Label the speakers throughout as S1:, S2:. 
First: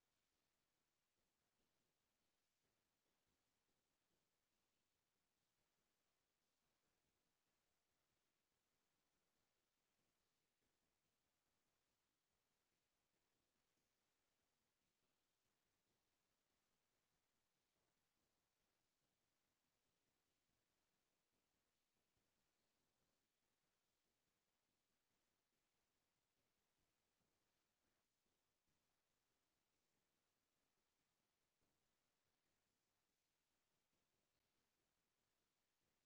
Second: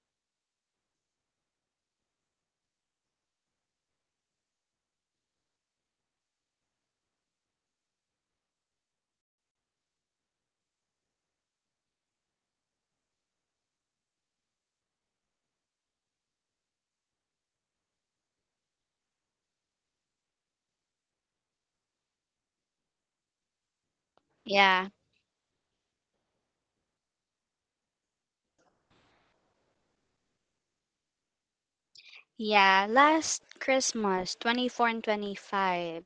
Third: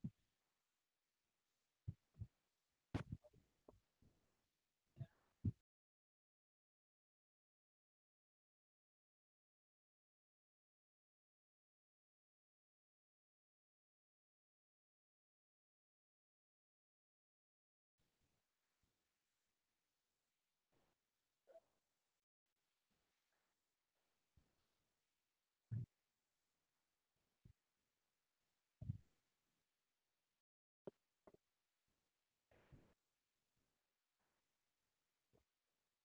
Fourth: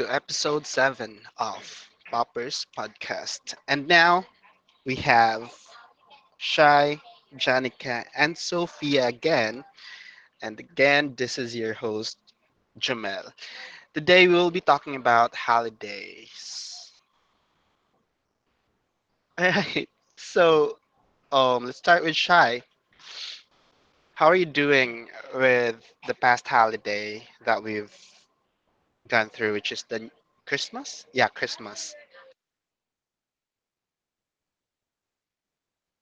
S1: to episode 7 of Poppers Podcast. And now we have Shai, Janica, and Sophia again. And again, this is your host, Jamel. Today we will be talking about holidays. All right. So let's start with Shai. How are you
S2: Yeah,
S1: doing with the past holiday that we've gone through, which is the Christmas? Yeah, Christmas.
S2: yeah. Last Christmas, 24 and 25.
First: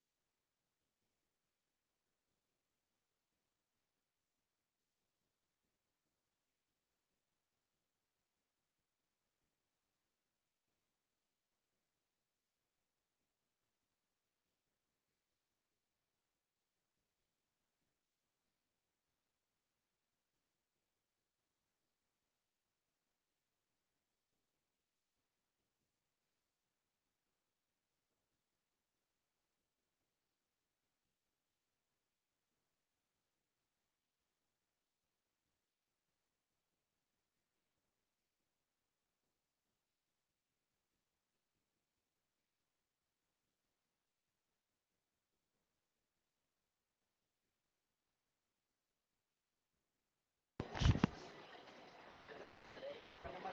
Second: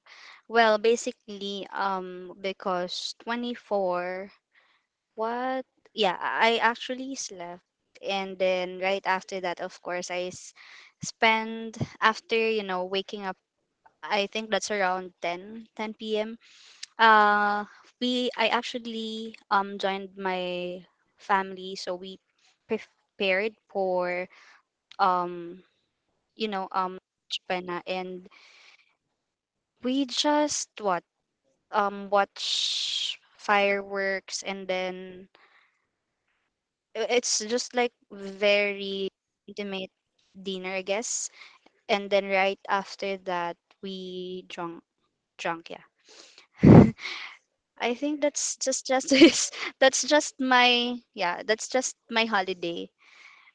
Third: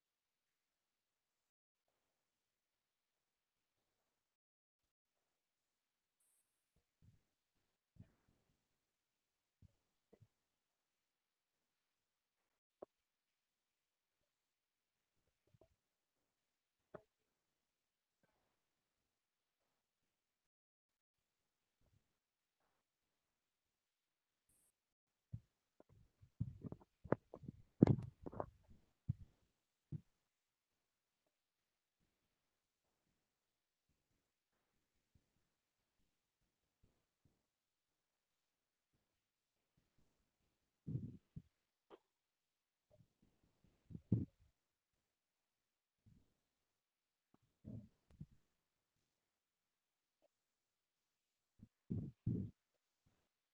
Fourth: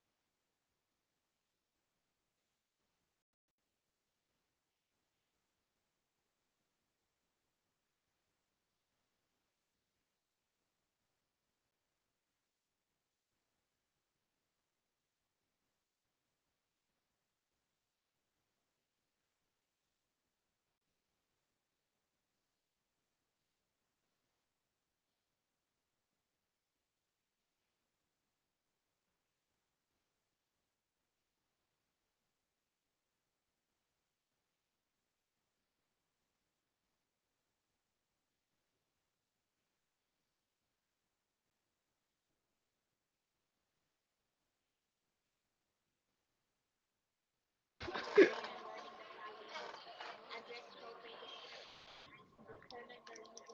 S2: Well, basically, because 24, what? Yeah, I actually slept. And then right after that, of course, I s spend after waking up, I think that's around ten p.m. Uh, I actually joined my family, so we prepared for um you know, um, Japan, and we just what watch fireworks, and then it's just like very intimate dinner, I guess. And then right after that, we drunk, yeah. I think that's just is that's just my yeah that's just my holiday.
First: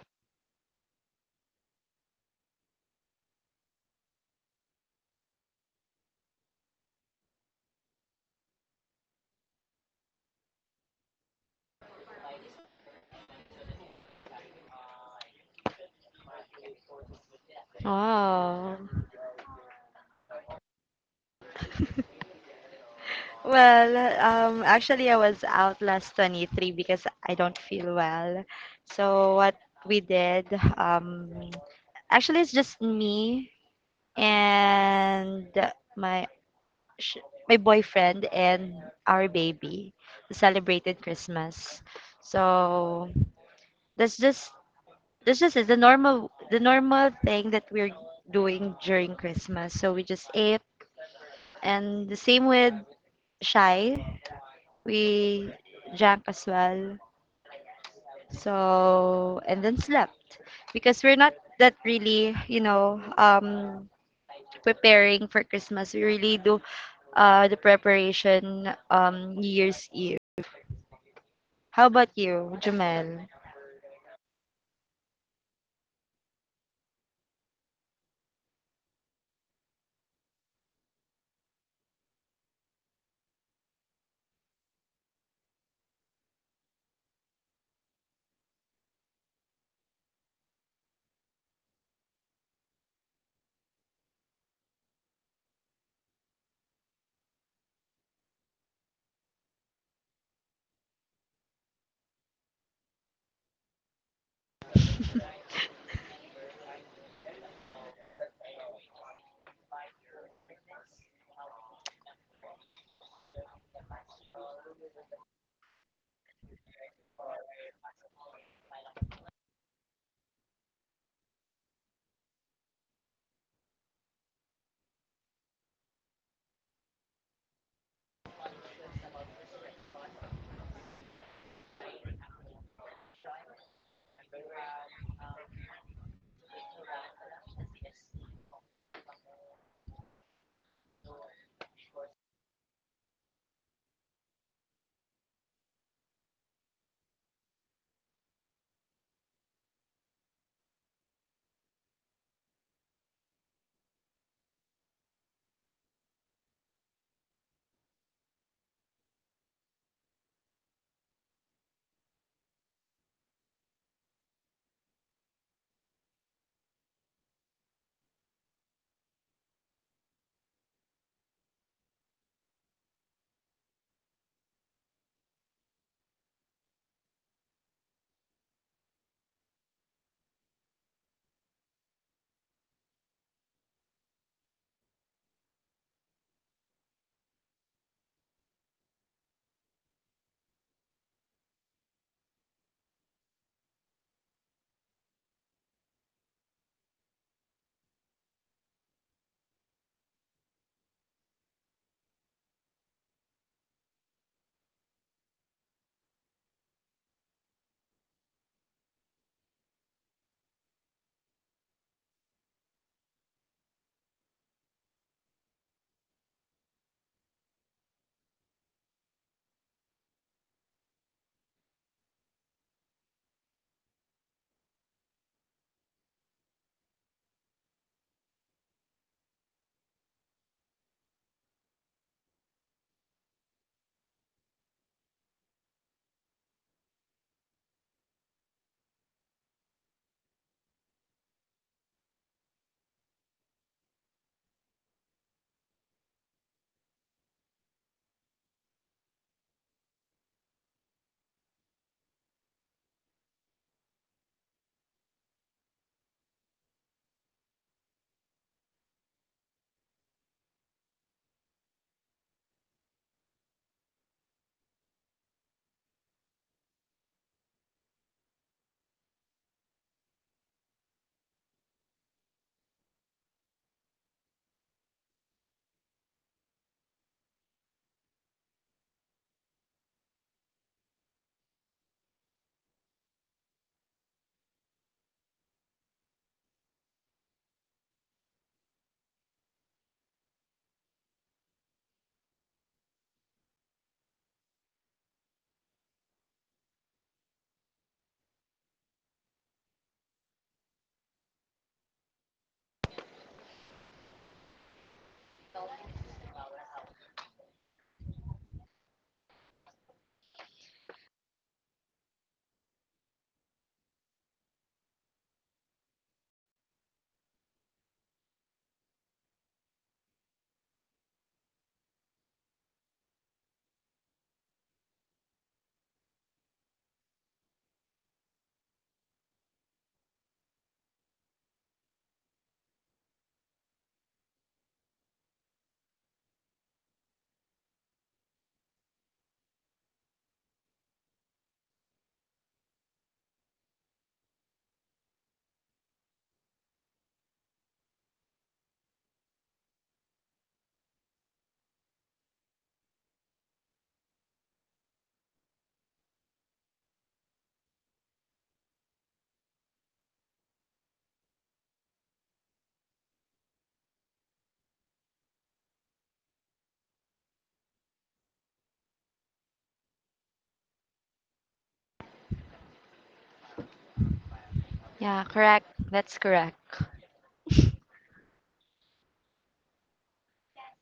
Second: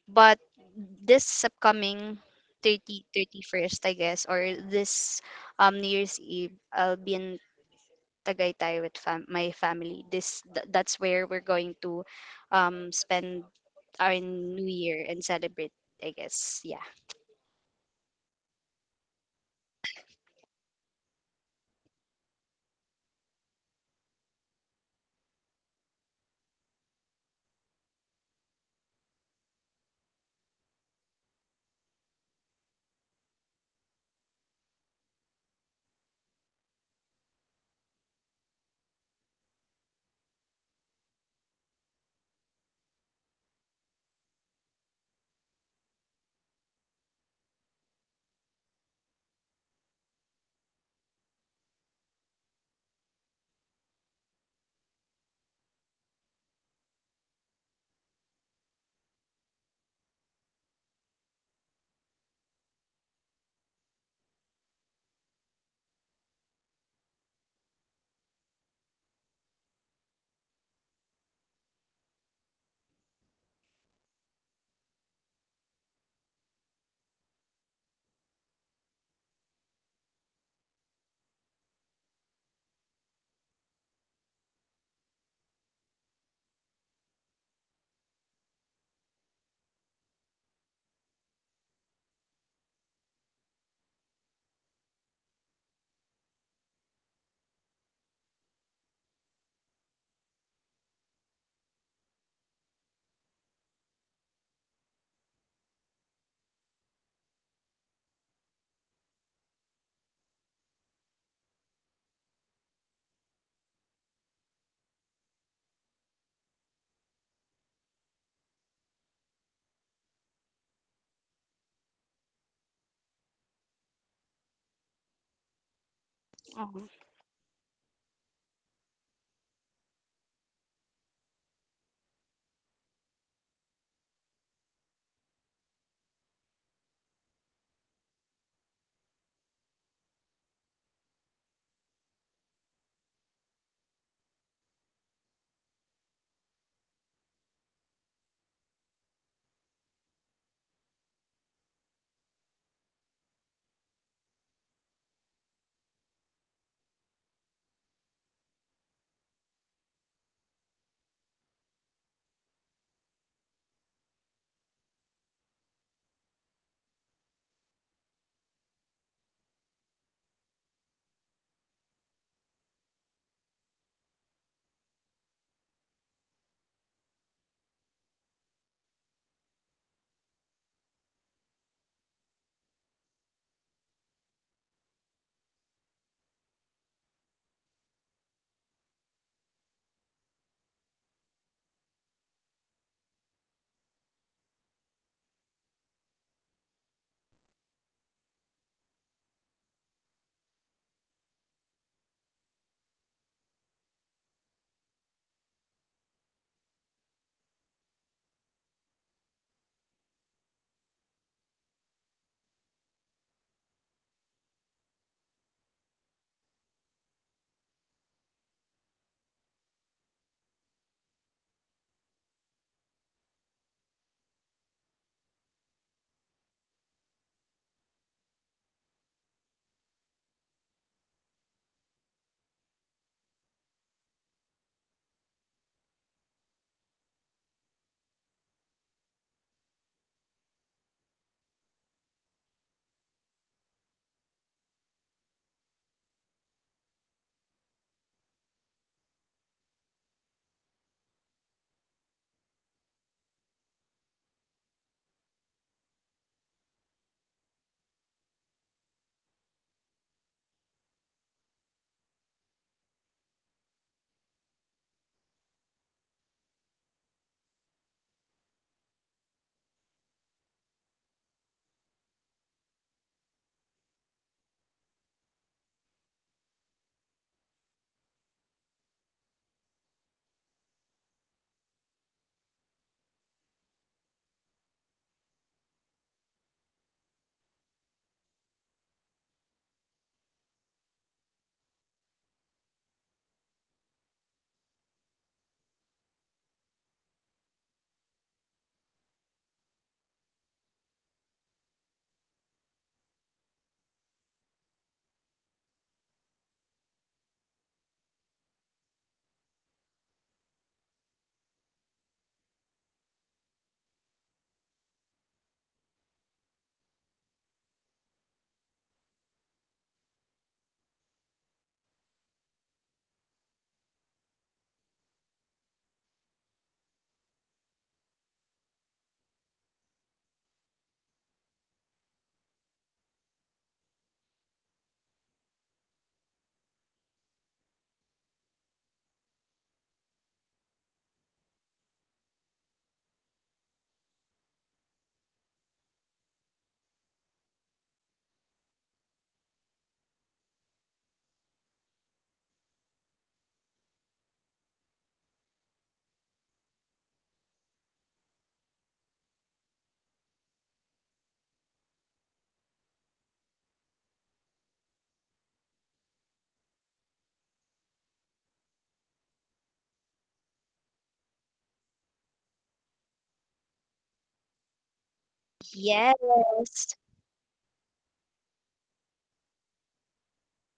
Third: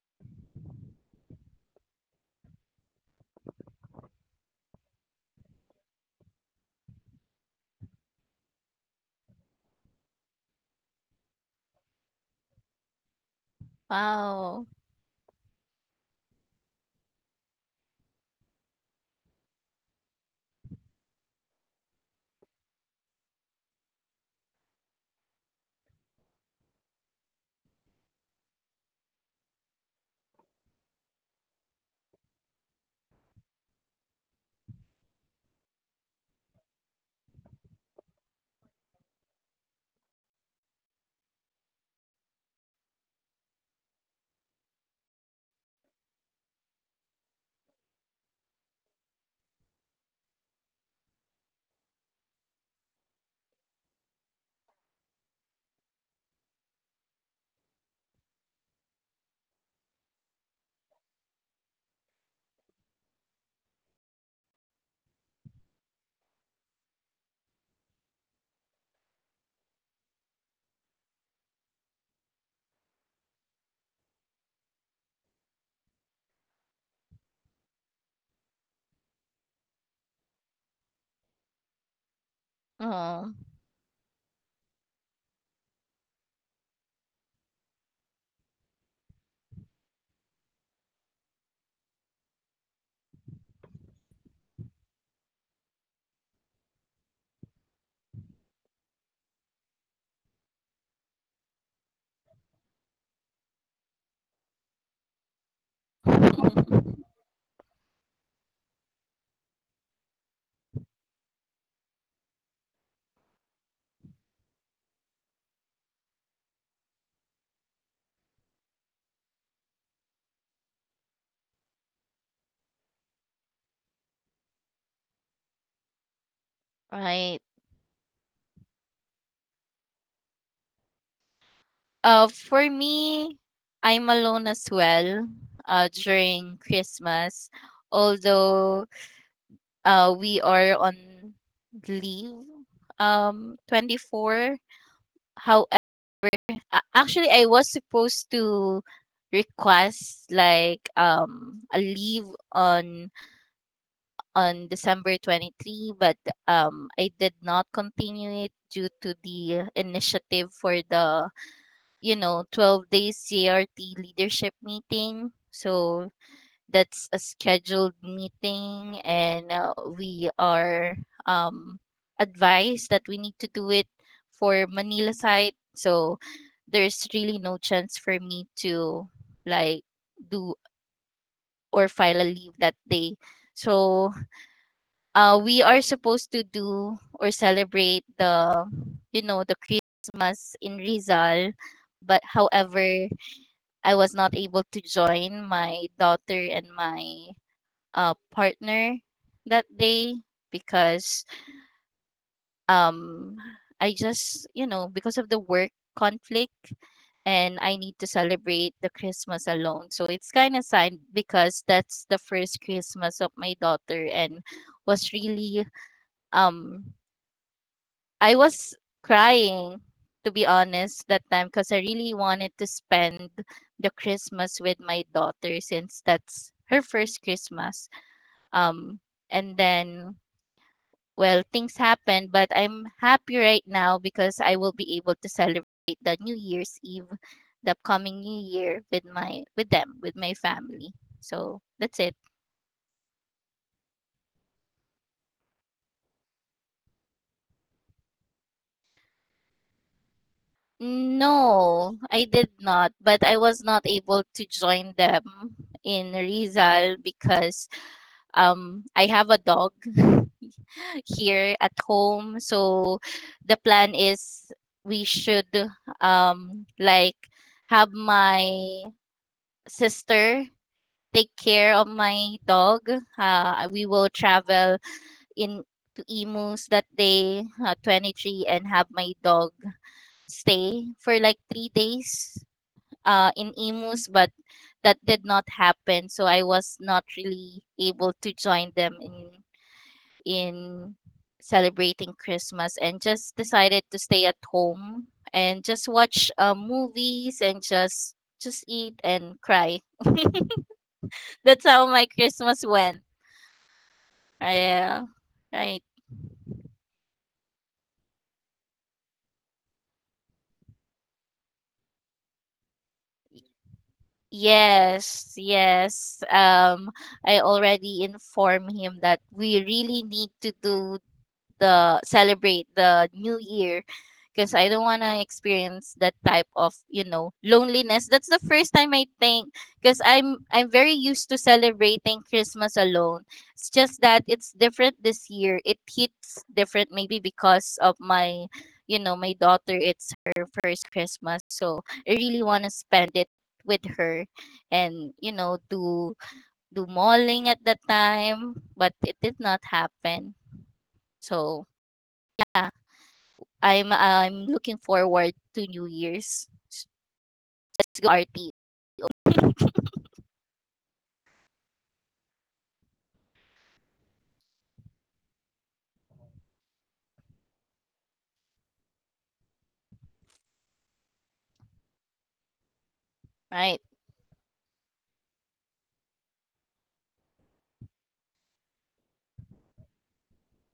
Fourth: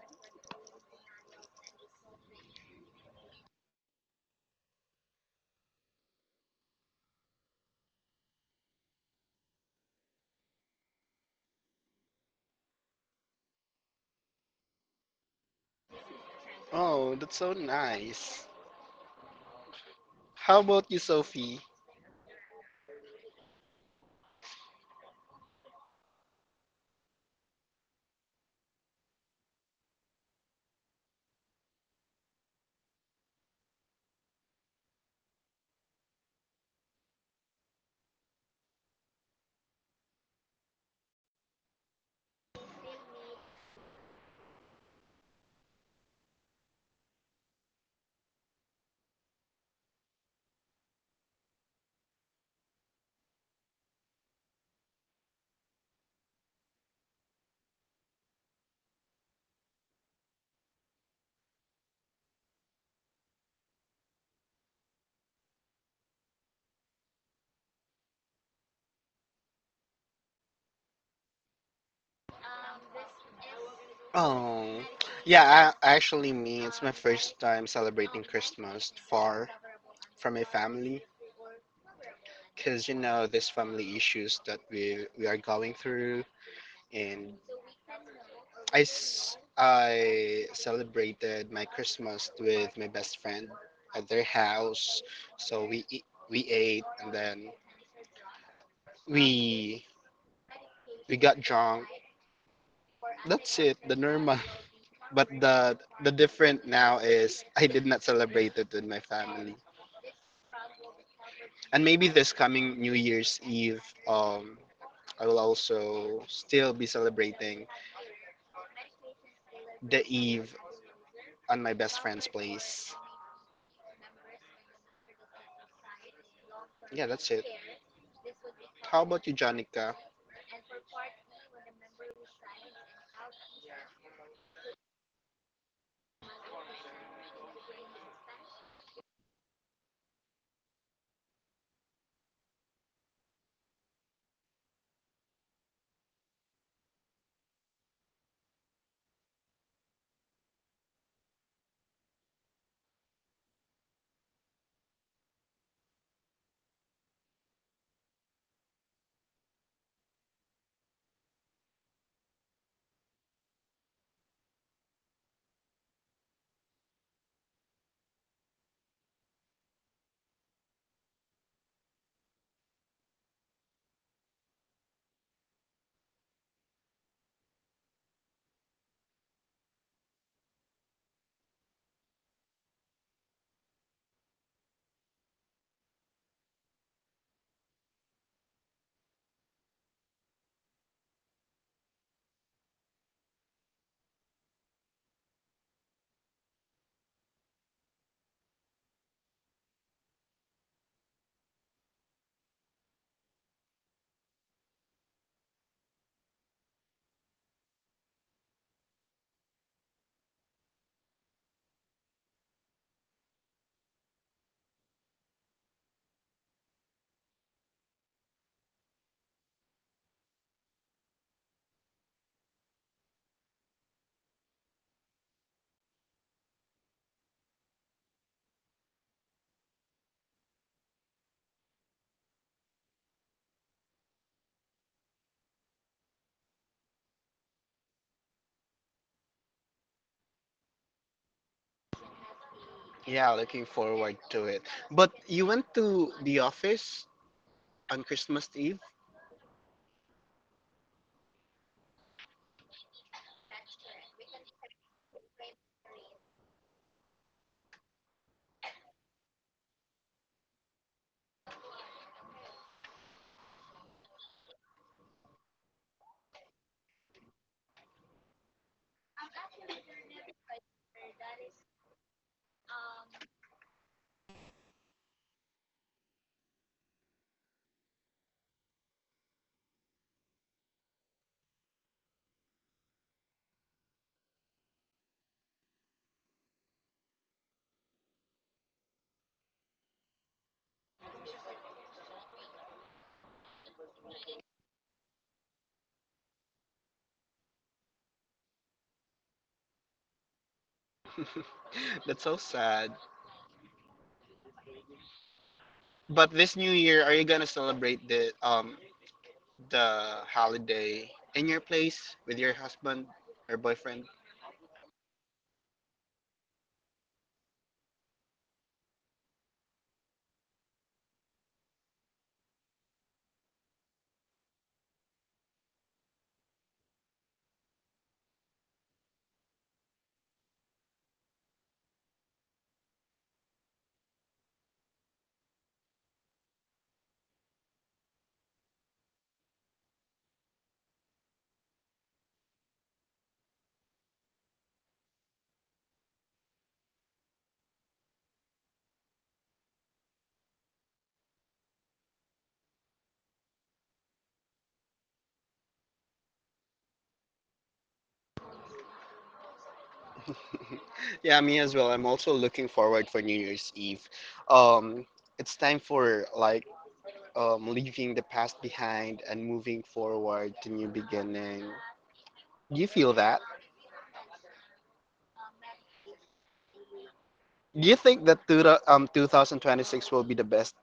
S2: But this upcoming 31st, I guess, or this New Year's Eve, I'll be in Tagaytay with my family. That's where we're going to spend our new
S3: Wow.
S2: year and celebrate, I guess. Yeah.
S1: Oh, that's so nice.
S4: Oh.
S1: How about you, Sophie?
S4: Well, Actually, I was out last 23 because I don't feel well. So what we did, um, actually, it's just me and my sh- my boyfriend and our baby celebrated Christmas. So that's just that's just it. The normal thing that we're doing during Christmas. So we just ate, and the same with Shy. We drank as well. So, and then slept because we're not that really, you know, preparing for Christmas. We really do the preparation New Year's Eve. How about you, Jamel?
S1: Oh, yeah, I, actually, me, it's my first time celebrating Christmas far from my family because you know,
S3: Oh,
S1: this family issues that we are going through. And I celebrated my Christmas with my best friend at their house. So we ate and then we, we got drunk. That's it, the normal. But the different now is I did not celebrate it with my family. And maybe this coming New Year's Eve, I will also still be celebrating the Eve on my best friend's place.
S2: Mhm.
S1: Yeah, that's
S3: right.
S1: it. How about you, Jonica?
S3: For me, I'm alone as well during Christmas, although we are on leave 24th. How Actually, I was supposed to request like a leave on on December 23rd, but I did not continue it due to the initiative for the 12 days CRT leadership meeting. So that's a scheduled meeting, and we are um, advised that we need to do it for Manila side. So there's really no chance for me to like do or file a leave that day. So we are supposed to do or celebrate the you know the Christmas in Rizal, but however I was not able to join my daughter and my partner that day because um, I just, because of the work conflict, and I need to celebrate the Christmas alone. So it's kind of sad because that's the first Christmas of my daughter, and was really um I was crying, to be honest, that time because I really wanted to spend the Christmas with my daughter since that's her first Christmas. Um, and then, well, things happened, but I'm happy right now because I will be able to celebrate the New Year's Eve, the upcoming New Year with them, with my family. So that's it.
S1: Yeah, looking forward to it. But you went to the office on Christmas Eve?
S3: No, I did not, but I was not able to join them in Rizal because I have a dog here at home. So the plan is we should like have my sister take care of my dog. We will travel in to Imus that day, 23rd, and have my dog stay for like 3 days in Emus, but that did not happen. So I was not really able to join them in celebrating Christmas and just decided to stay at home and just watch movies and just eat and cry. That's how my
S1: That's so
S3: Christmas went.
S1: sad.
S3: Yeah, right.
S1: But this new year, are you gonna celebrate the holiday in your place with your husband or boyfriend?
S3: Yes, yes. I already informed him that we really need to do the celebrate the new year because I don't want to experience that type of, loneliness. That's the first time, I think, because I'm very used to celebrating Christmas alone. It's just that it's different this year. It hits different maybe because of my daughter. It's her first Christmas. So, I really want to spend it with her and, do mauling at that time, but it did not happen. So, yeah. I'm looking forward to New Year's, to go RT,
S1: Yeah, me as well. I'm also looking forward for New Year's Eve. Um, it's time for like leaving the past behind and moving forward to new beginning. Do you feel that?
S3: right?
S4: Yeah, correct. That's correct.
S2: Yes.
S1: Do you think that 2026 will be the best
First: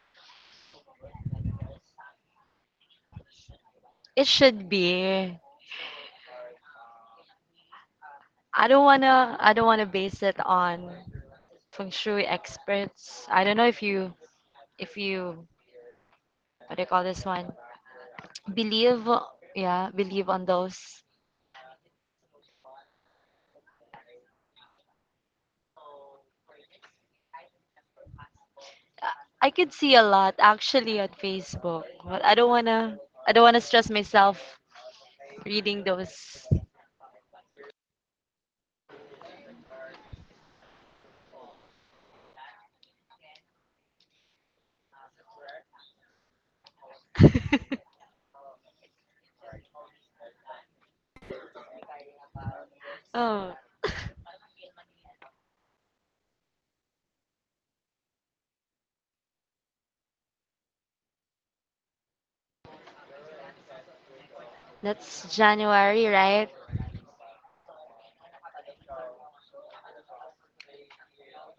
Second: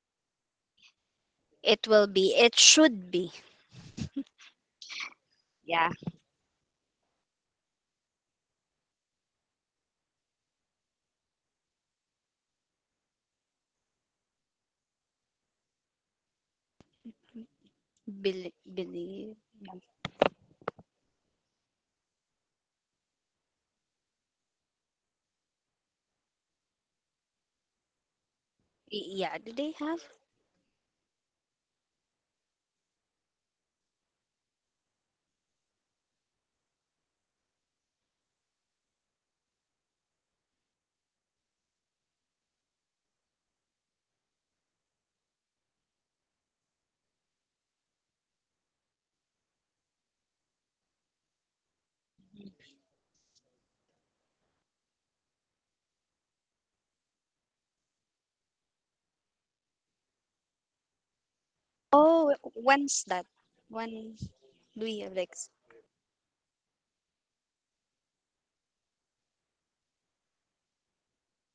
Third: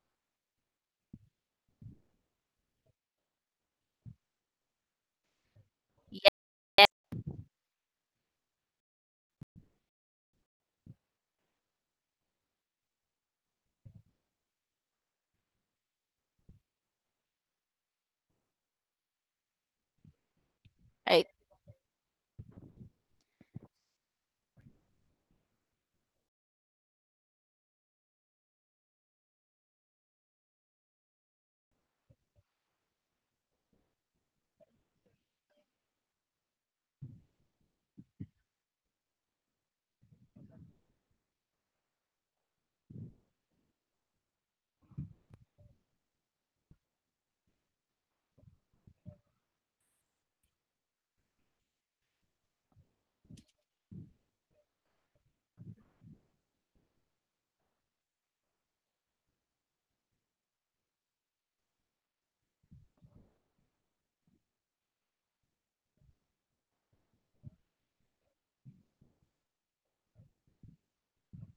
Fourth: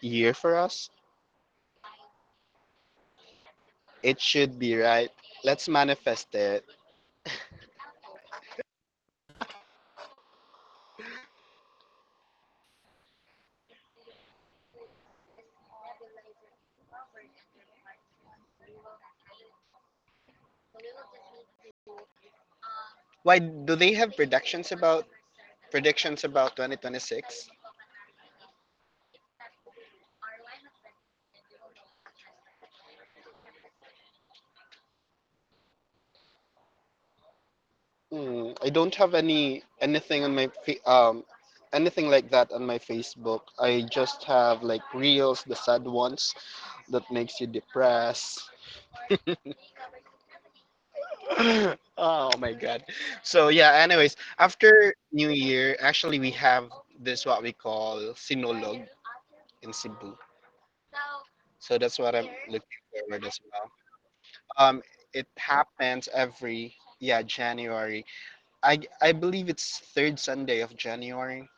S1: year for us?
S2: It will be. It should be.
S1: It
S4: It
S1: should
S4: should
S1: be, right?
S4: be.
S1: Let's
S2: Yeah.
S3: Yeah,
S1: manifest it.
S4: I don't wanna. I don't wanna base it on feng shui experts. I don't know if you, what do you call this one?
S2: Believe
S4: Believe,
S2: believe
S4: yeah, believe on those.
S3: right.
S1: Why do they have predictions about 2026?
S2: yeah,
S4: I
S2: do
S4: could
S2: they
S4: see
S2: have?
S4: a lot actually on Facebook, but I don't wanna stress myself reading those.
S1: Mm, I don't have anything on my anything like that on my Facebook. I just have like reels, the sad ones that makes you depressed. Oh my God. So
S4: Oh,
S1: yeah, anyways, after New Year, actually we have this what we call Sinolog in Cebu. So that's what I'm
S2: Oh,
S1: looking
S2: when's
S1: forward
S2: that?
S1: as well.
S2: When
S1: Um,
S2: do we have
S4: that's
S1: it
S2: like
S4: January,
S1: happens
S4: right?
S1: every yeah, January. I believe it's third Sunday of January.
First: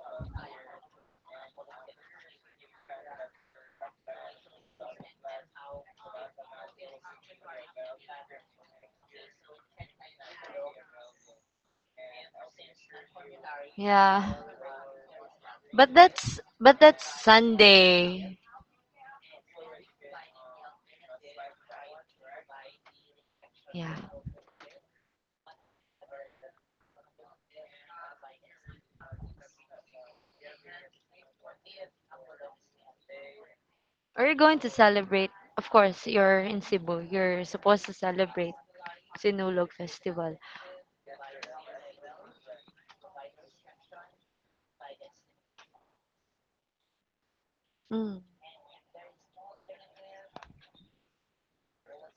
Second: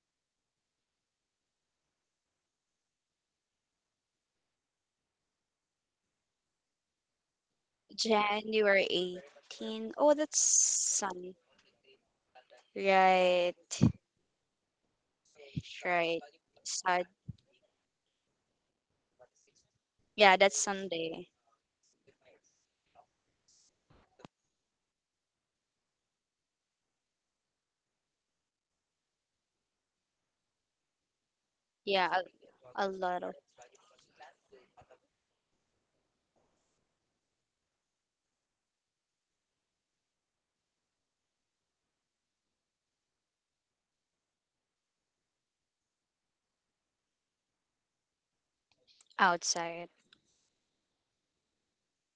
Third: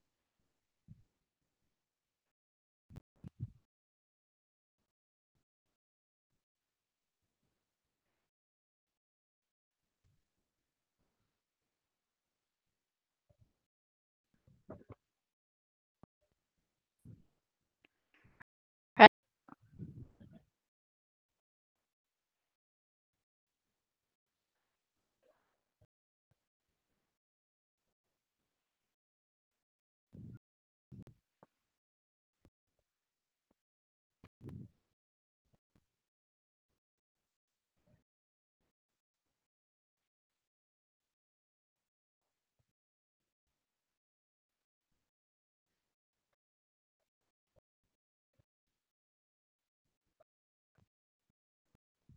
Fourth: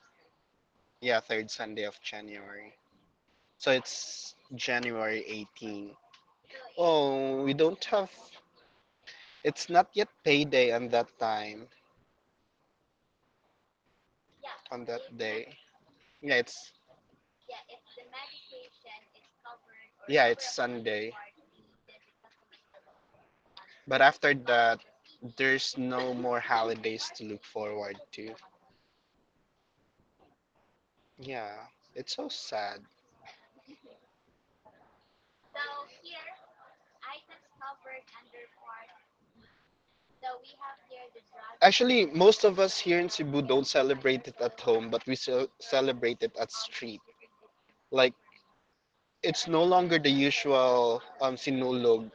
S1: Yeah, third Sunday of January. So it's January 18. Oh, we don't have.
S2: January
S1: It's not
S2: 18?
S1: yet
S2: Oh, that's
S1: payday on that
S2: Sunday.
S1: time,
S2: Right.
S4: Yeah.
S1: on that day.
S4: But
S2: Right.
S1: Yeah,
S4: that's
S1: it's
S4: but
S2: Sad.
S4: that's Sunday.
S3: Right.
S1: yeah,
S2: Yeah,
S1: it's
S2: that's
S1: Sunday.
S2: Sunday.
S4: Yeah.
S1: But after that, there's no more holidays to look forward to. Yeah,
S2: Yeah,
S1: it's so sad.
S2: a lot of
S4: Are you going to celebrate? Of course, you're in Cebu. You're supposed to celebrate Sinulog Festival.
S1: Actually, most of us here in Cebu don't celebrate it at home, but we celebrate it at street. Like
S4: Mm.
S1: it's no
S2: outside.
S1: longer the usual sinulog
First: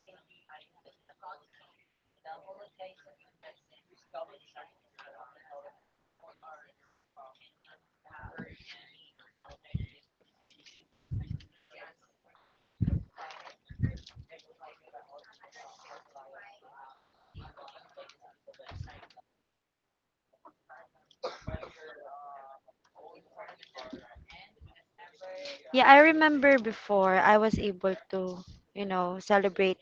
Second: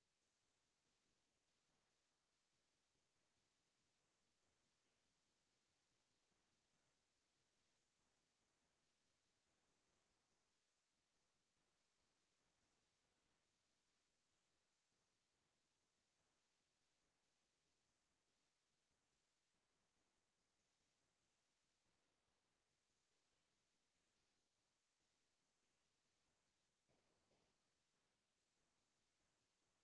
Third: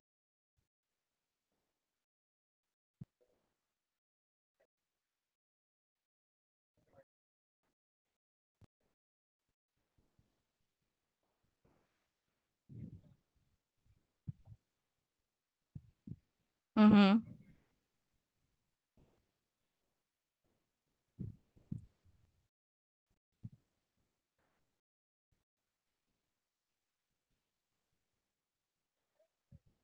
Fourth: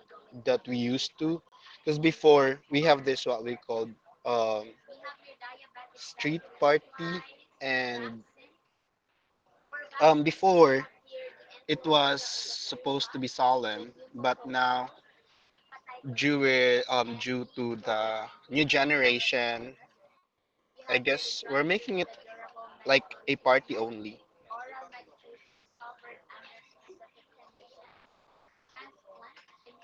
S1: that we used to. Because before, we have this what we called um, street party. And before, it was supposed to be solemn. But now,
S3: Mm-hmm.
S1: due to the new generation, I guess we're making it like a party only.
S4: Yeah, I remember before I was able to, you know, celebrate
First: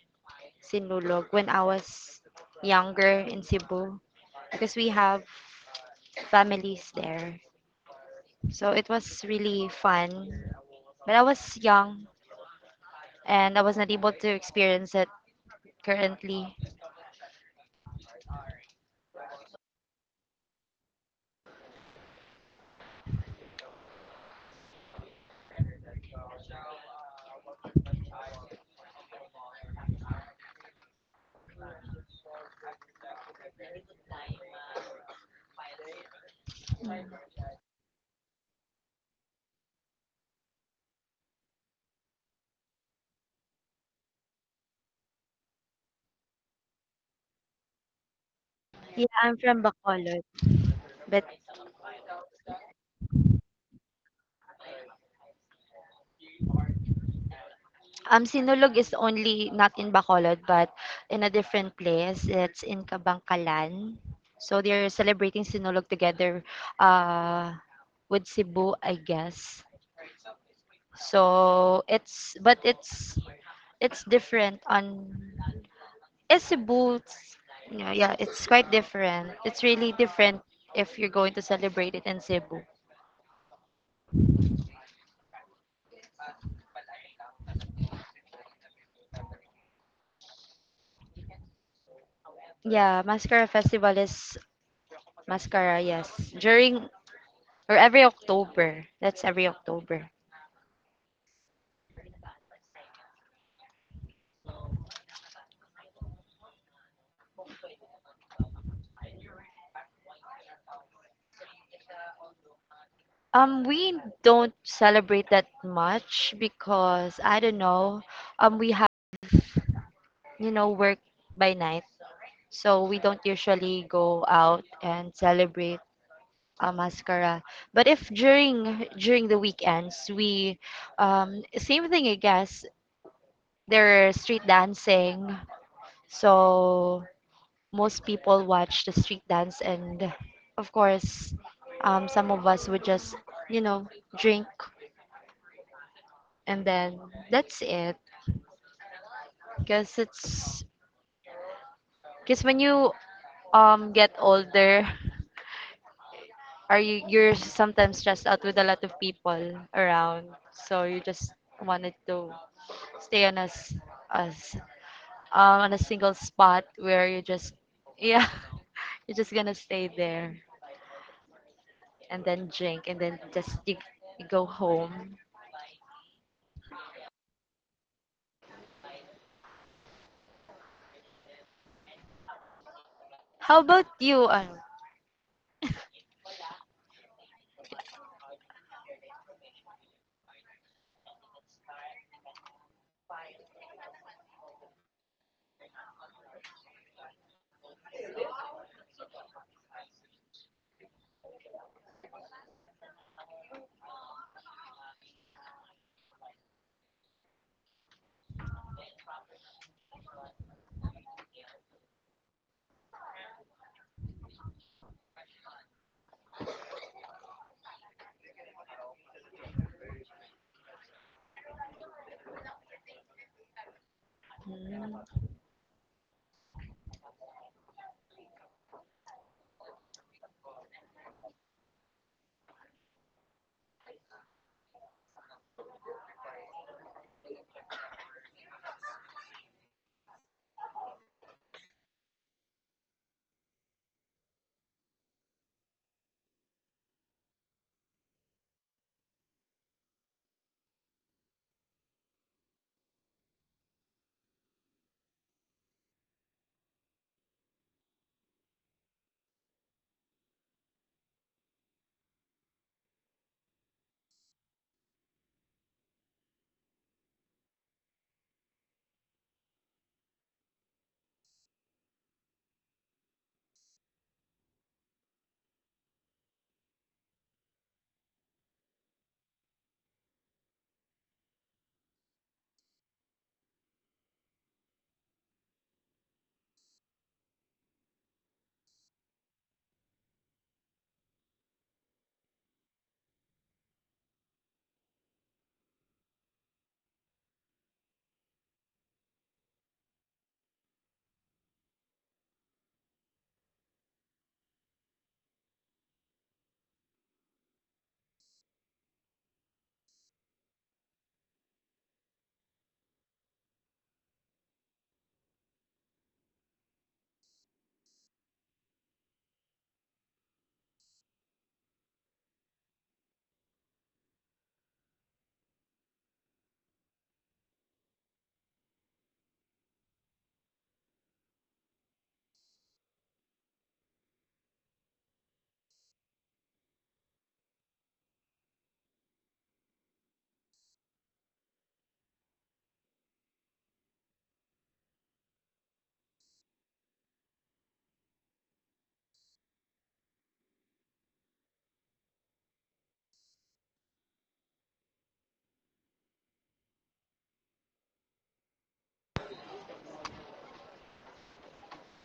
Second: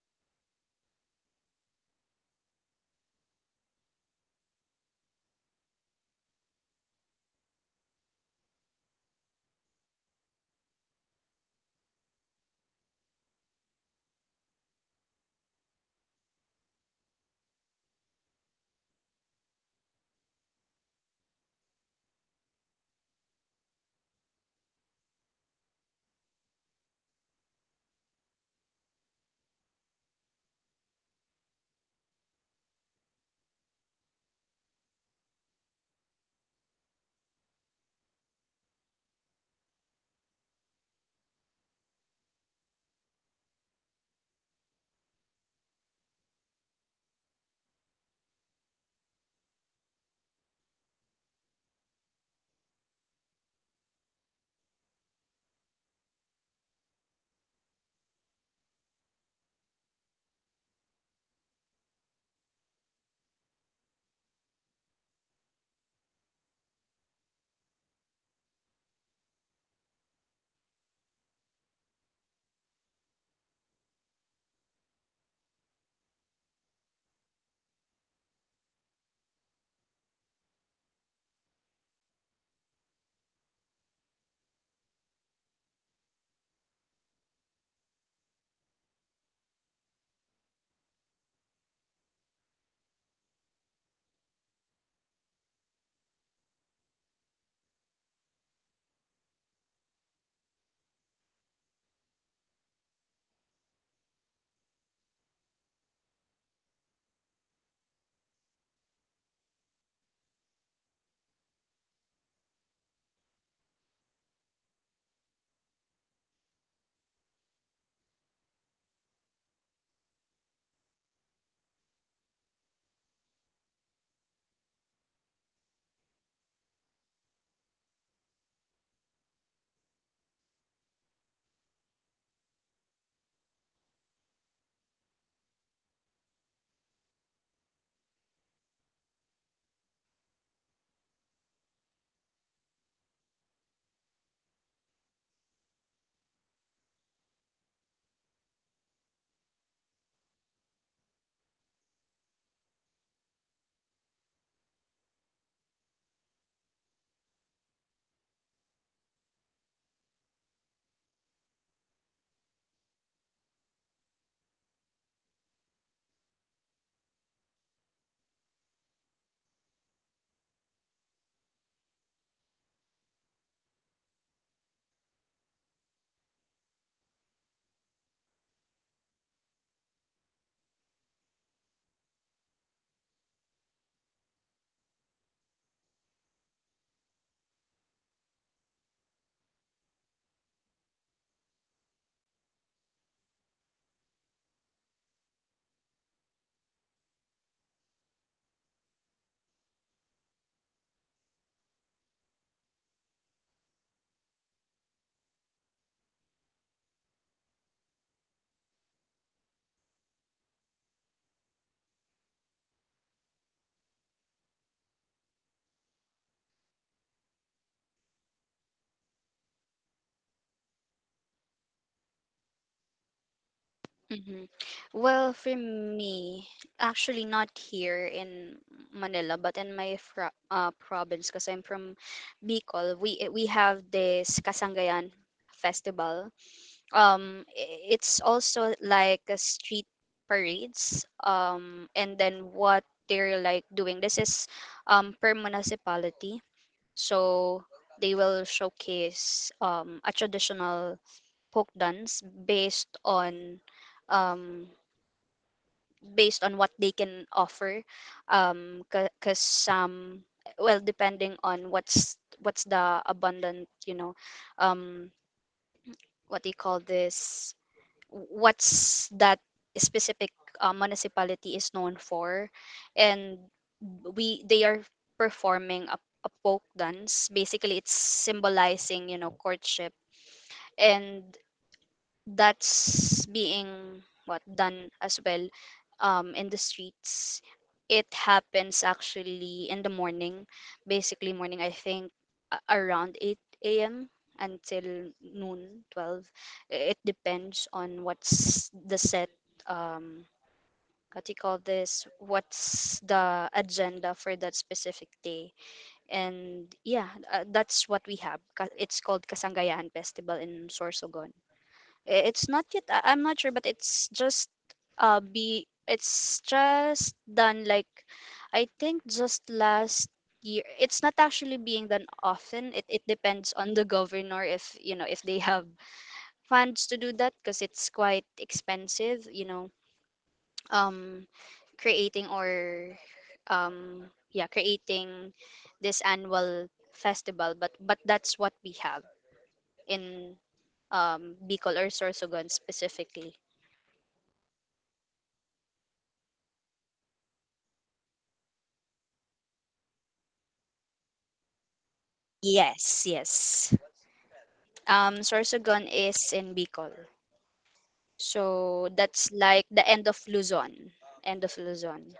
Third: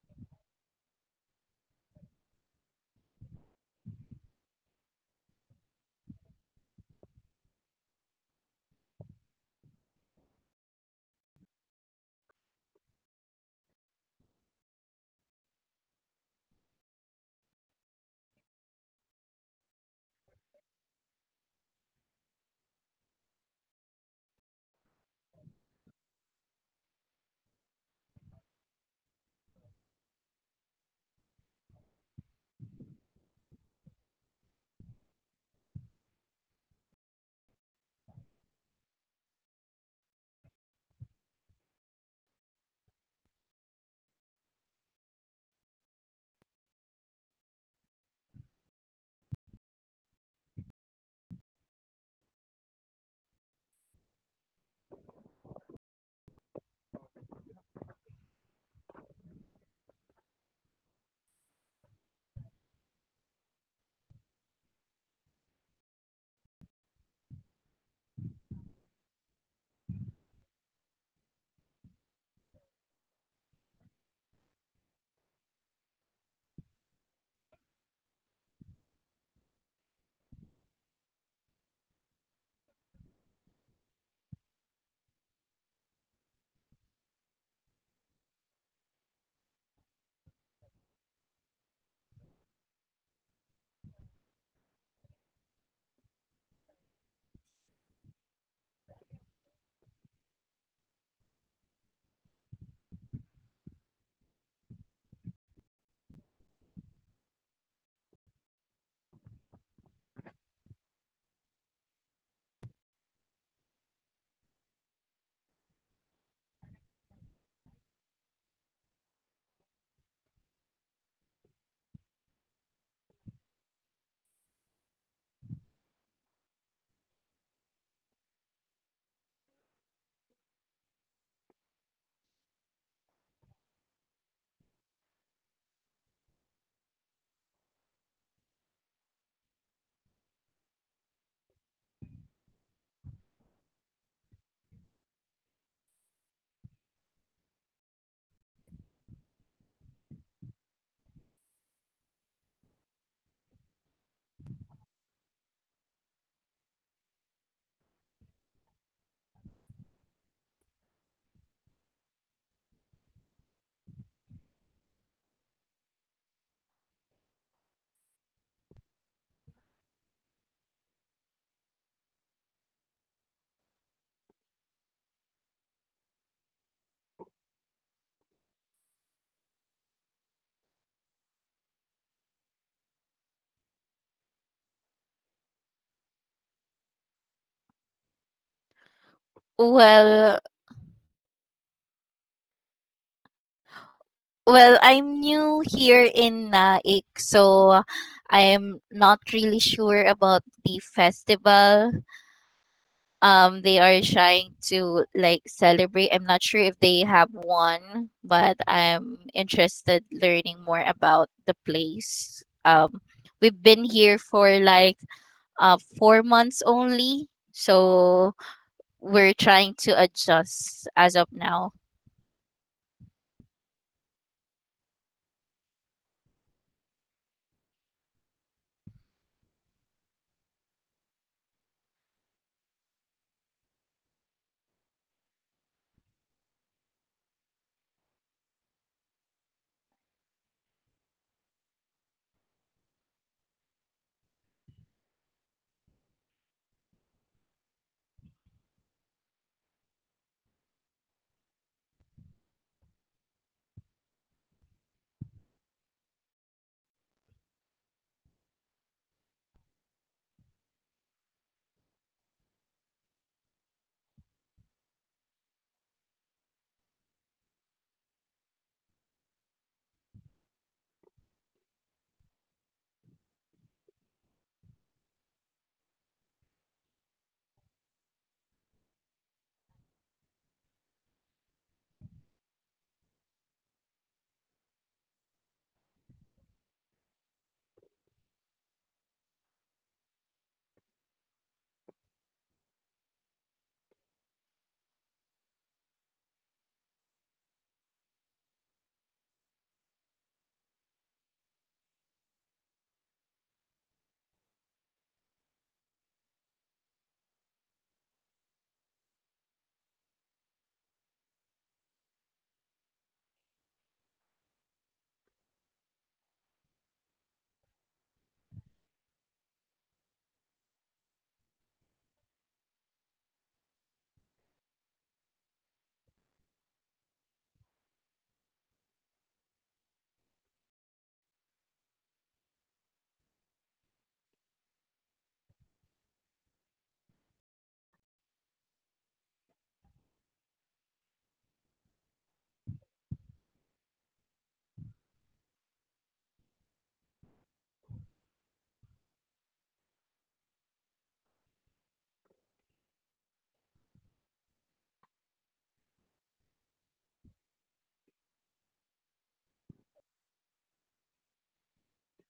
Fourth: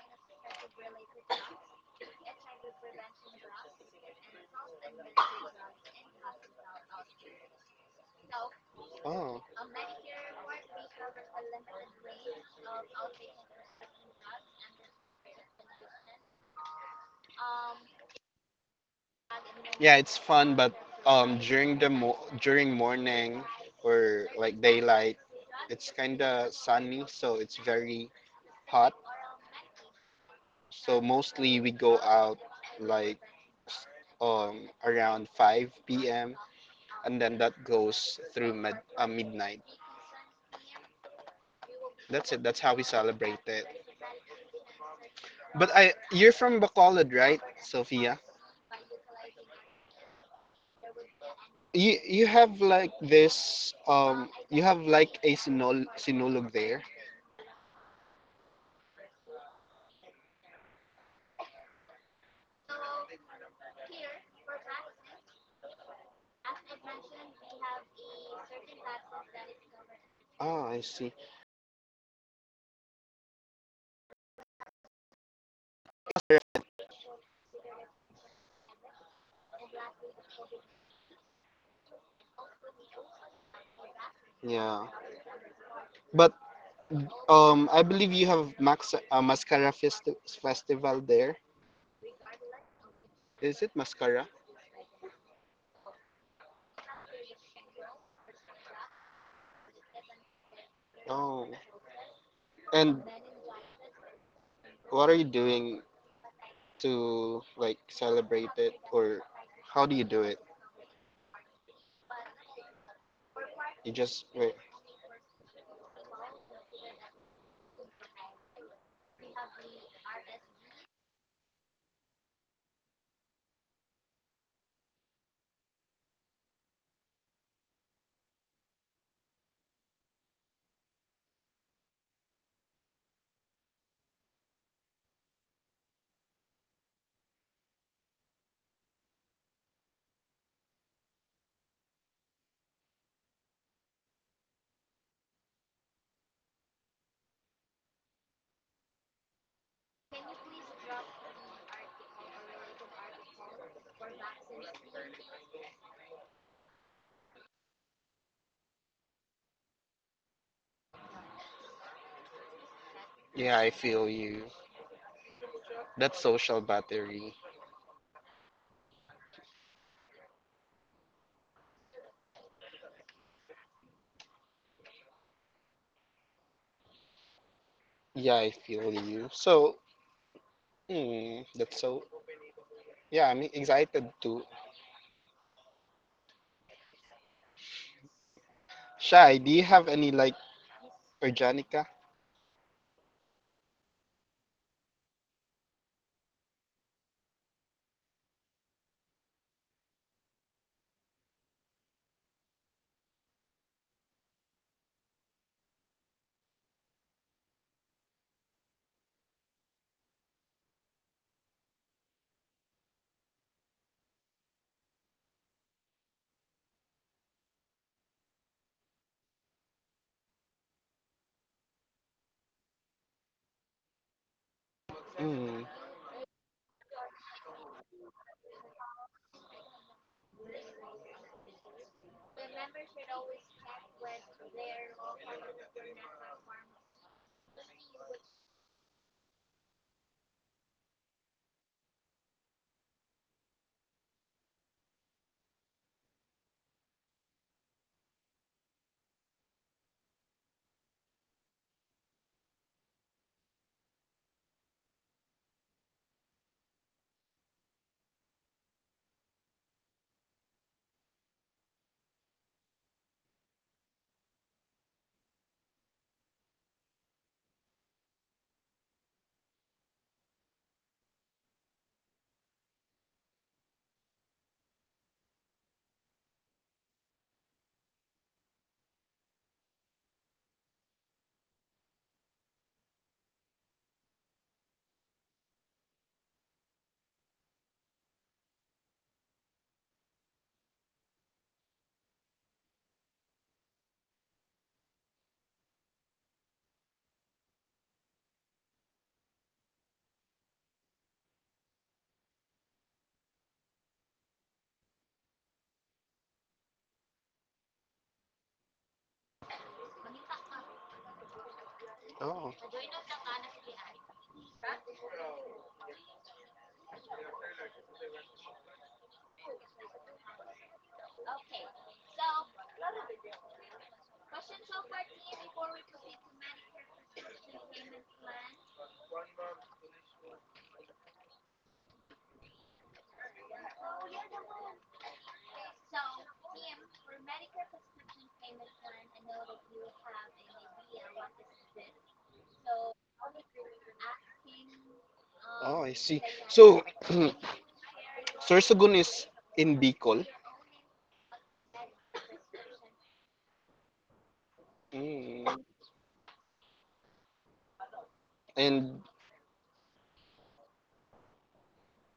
S4: Sinulog when I was younger in Cebu, because we have families there. So it was
S1: Oh,
S4: really fun. But I was young and I was not able to experience it currently.
S1: yeah, it's fun, but during morning, or like daylight, it's kind of sunny, so it's very hot. So mostly we go out like around 5 p.m. and then that goes through midnight. That's it. That's how we celebrate it. But I you're from Bacolod, right, Sophia?
S4: Yeah, I'm from Bacolod. But
S1: You have like this you have like a sinol sinulog there.
S4: Sinulog is only not in Bacolod, but in a different place. It's in Kabangkalan. So they're celebrating Sinulog together uh, with Cebu, I guess.
S1: Oh, I see.
S4: So it's, but it's different on. It's a boots. Yeah, yeah, it's quite different. It's really different if you're going to celebrate it in Cebu.
S1: Yeah. But um, I believe you have Max Festival there.
S4: Yeah, Mascara
S1: Is it
S4: Festival
S1: Mascara?
S4: is. Mascara, yes. During or every October. That's every October.
S1: Oh. And what are you doing to like celebrate it, or how do you do it? You
S4: We
S1: just wait.
S4: don't celebrate that much because I don't know. We have, you know, work by night, so we don't usually go out and celebrate a mascara. But if during the weekends we same thing I guess, they're street dancing. So most people watch the street dance, and of course some of us would just, you know, drink and then that's it because it's, because when you get older, are you're sometimes stressed out with a lot of people around, so you just wanted to stay on
S1: Yeah, I
S4: us
S1: feel you.
S4: us on a single
S1: That's social
S4: spot where you
S1: battery.
S4: just yeah, you're just gonna stay there and then drink and then you go home.
S1: Yeah, I feel you. So, hmm, that's so. Yeah, I'm
S4: How about
S1: excited
S4: you,
S1: too. Shy, do you have any like
S3: Well,
S1: organica?
S3: well, I'm new here in Naik, so I'm not really sure about the festival. They are trying to like celebrate. I'm not sure if they have one, but I'm interested learning more about the place. We've been here for like 4 months only. So we're trying to adjust as of now.
S2: hmm Well,
S4: mm,
S2: for
S1: Hmm.
S2: me, actually not here in Manila, but in my fro province, because I'm from Bicol. We have this Kasangayan festival. It's also like a street parades. And then what they're like doing. This is per municipality. So they will showcase a traditional folk dance um, based on what they can offer. Because some, well, depending on what's the abundant, um, what do you call this, what's that specific municipality is known for, and we they are performing a folk dance. Basically, it's symbolizing, courtship, and that's being what done as well, in the streets. It happens actually in the morning, basically morning. I think around 8 a.m. until noon, 12. It depends on what's the set. Um, what do you call this? What's the agenda for that specific day? And yeah, that's what we have. It's called Kasangayahan Festival in Sorsogon. It's
S1: Oh.
S2: not yet. I'm not sure, but it's just be. It's just done, like, I think, just last year. It's not actually being done often. It depends on the governor, if, if they have funds to do that, because it's quite expensive. You know, um, creating, or yeah creating this annual festival, but that's what we have in Bicol, or Sorsogon specifically.
S1: Oh, I see. So, Sir Sugun is in Bicol.
S2: Yes, yes.
S1: Mm.
S2: Sorsogon is in Bicol. So
S1: And
S2: that's like the end of Luzon. End of Luzon.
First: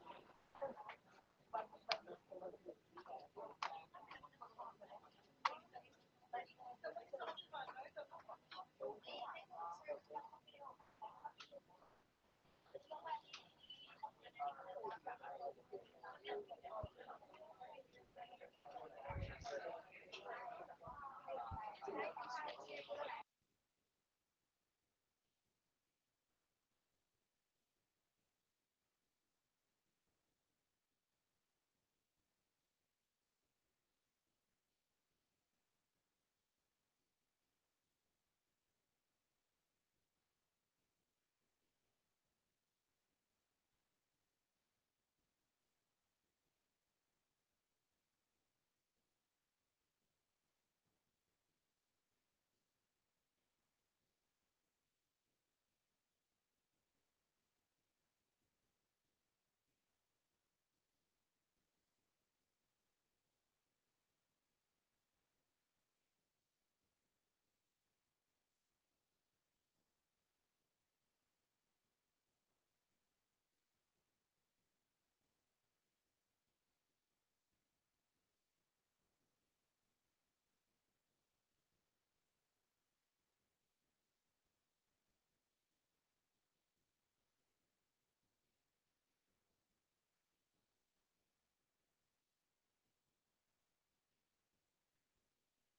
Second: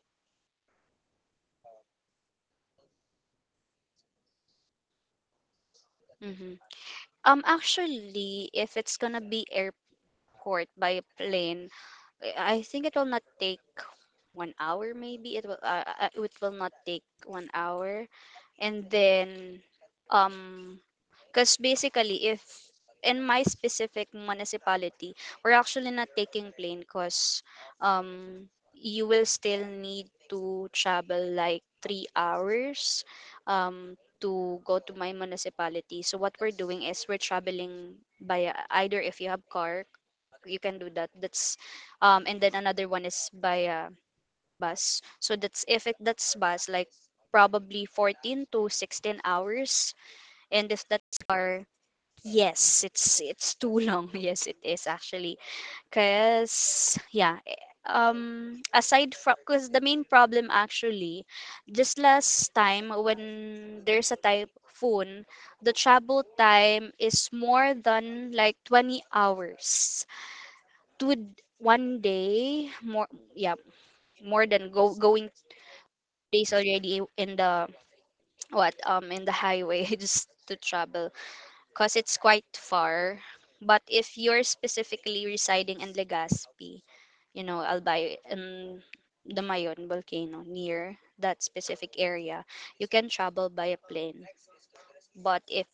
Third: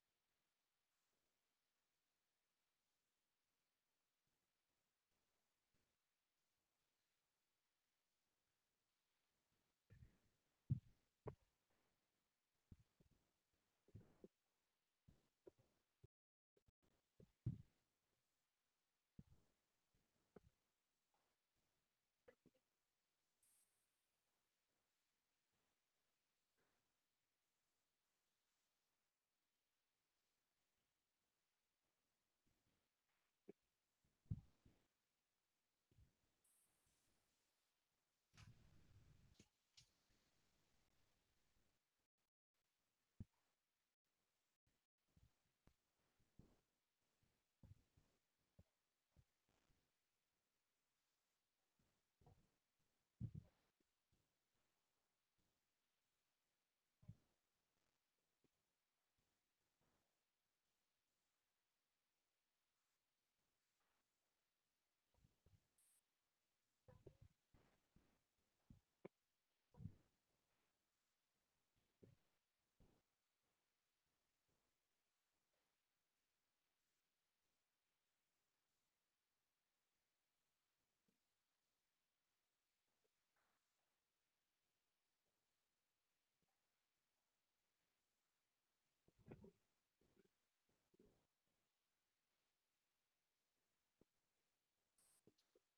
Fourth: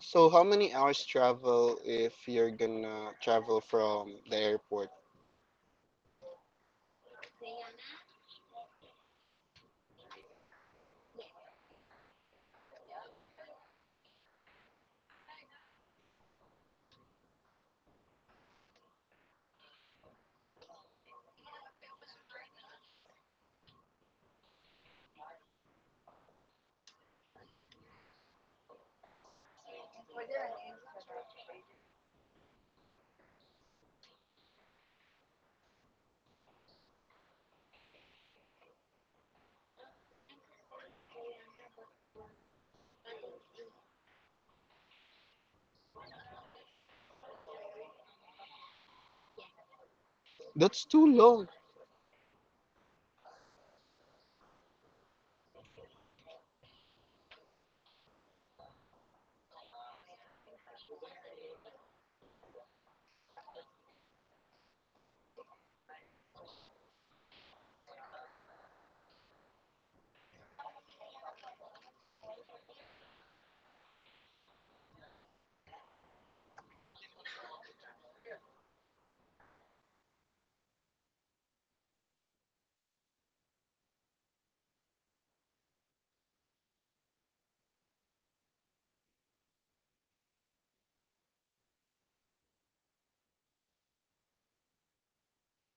S1: so, how many hours travel if you're gonna travel from the airport?
S2: hmm Actually, if it's gonna be airport by plane, I think it will not take 1 hour, maybe. It will not take 1 hour. And then um, because basically, if in my specific municipality, we're actually not taking plane, because um you will still need to travel like 3 hours um, to go to my municipality. So what we're doing is we're traveling by, either if you have car, you can do that. That's and then another one is by bus. So that's if it that's bus like probably 14 to 16 hours, and
S1: That's
S2: if
S1: too
S2: that's,
S1: long.
S2: yes, it's too long. Yes, it is actually. Aside from cause the main problem actually, just last time when there's a typhoon, the travel time is more than like 20 hours, to one day more, yeah, more than go going days already in the what in the highway. Just to travel, because it's quite far. But if you're specifically residing in Legazpi, you know, Albay and the Mayon volcano near that specific area, you can travel by a plane. But if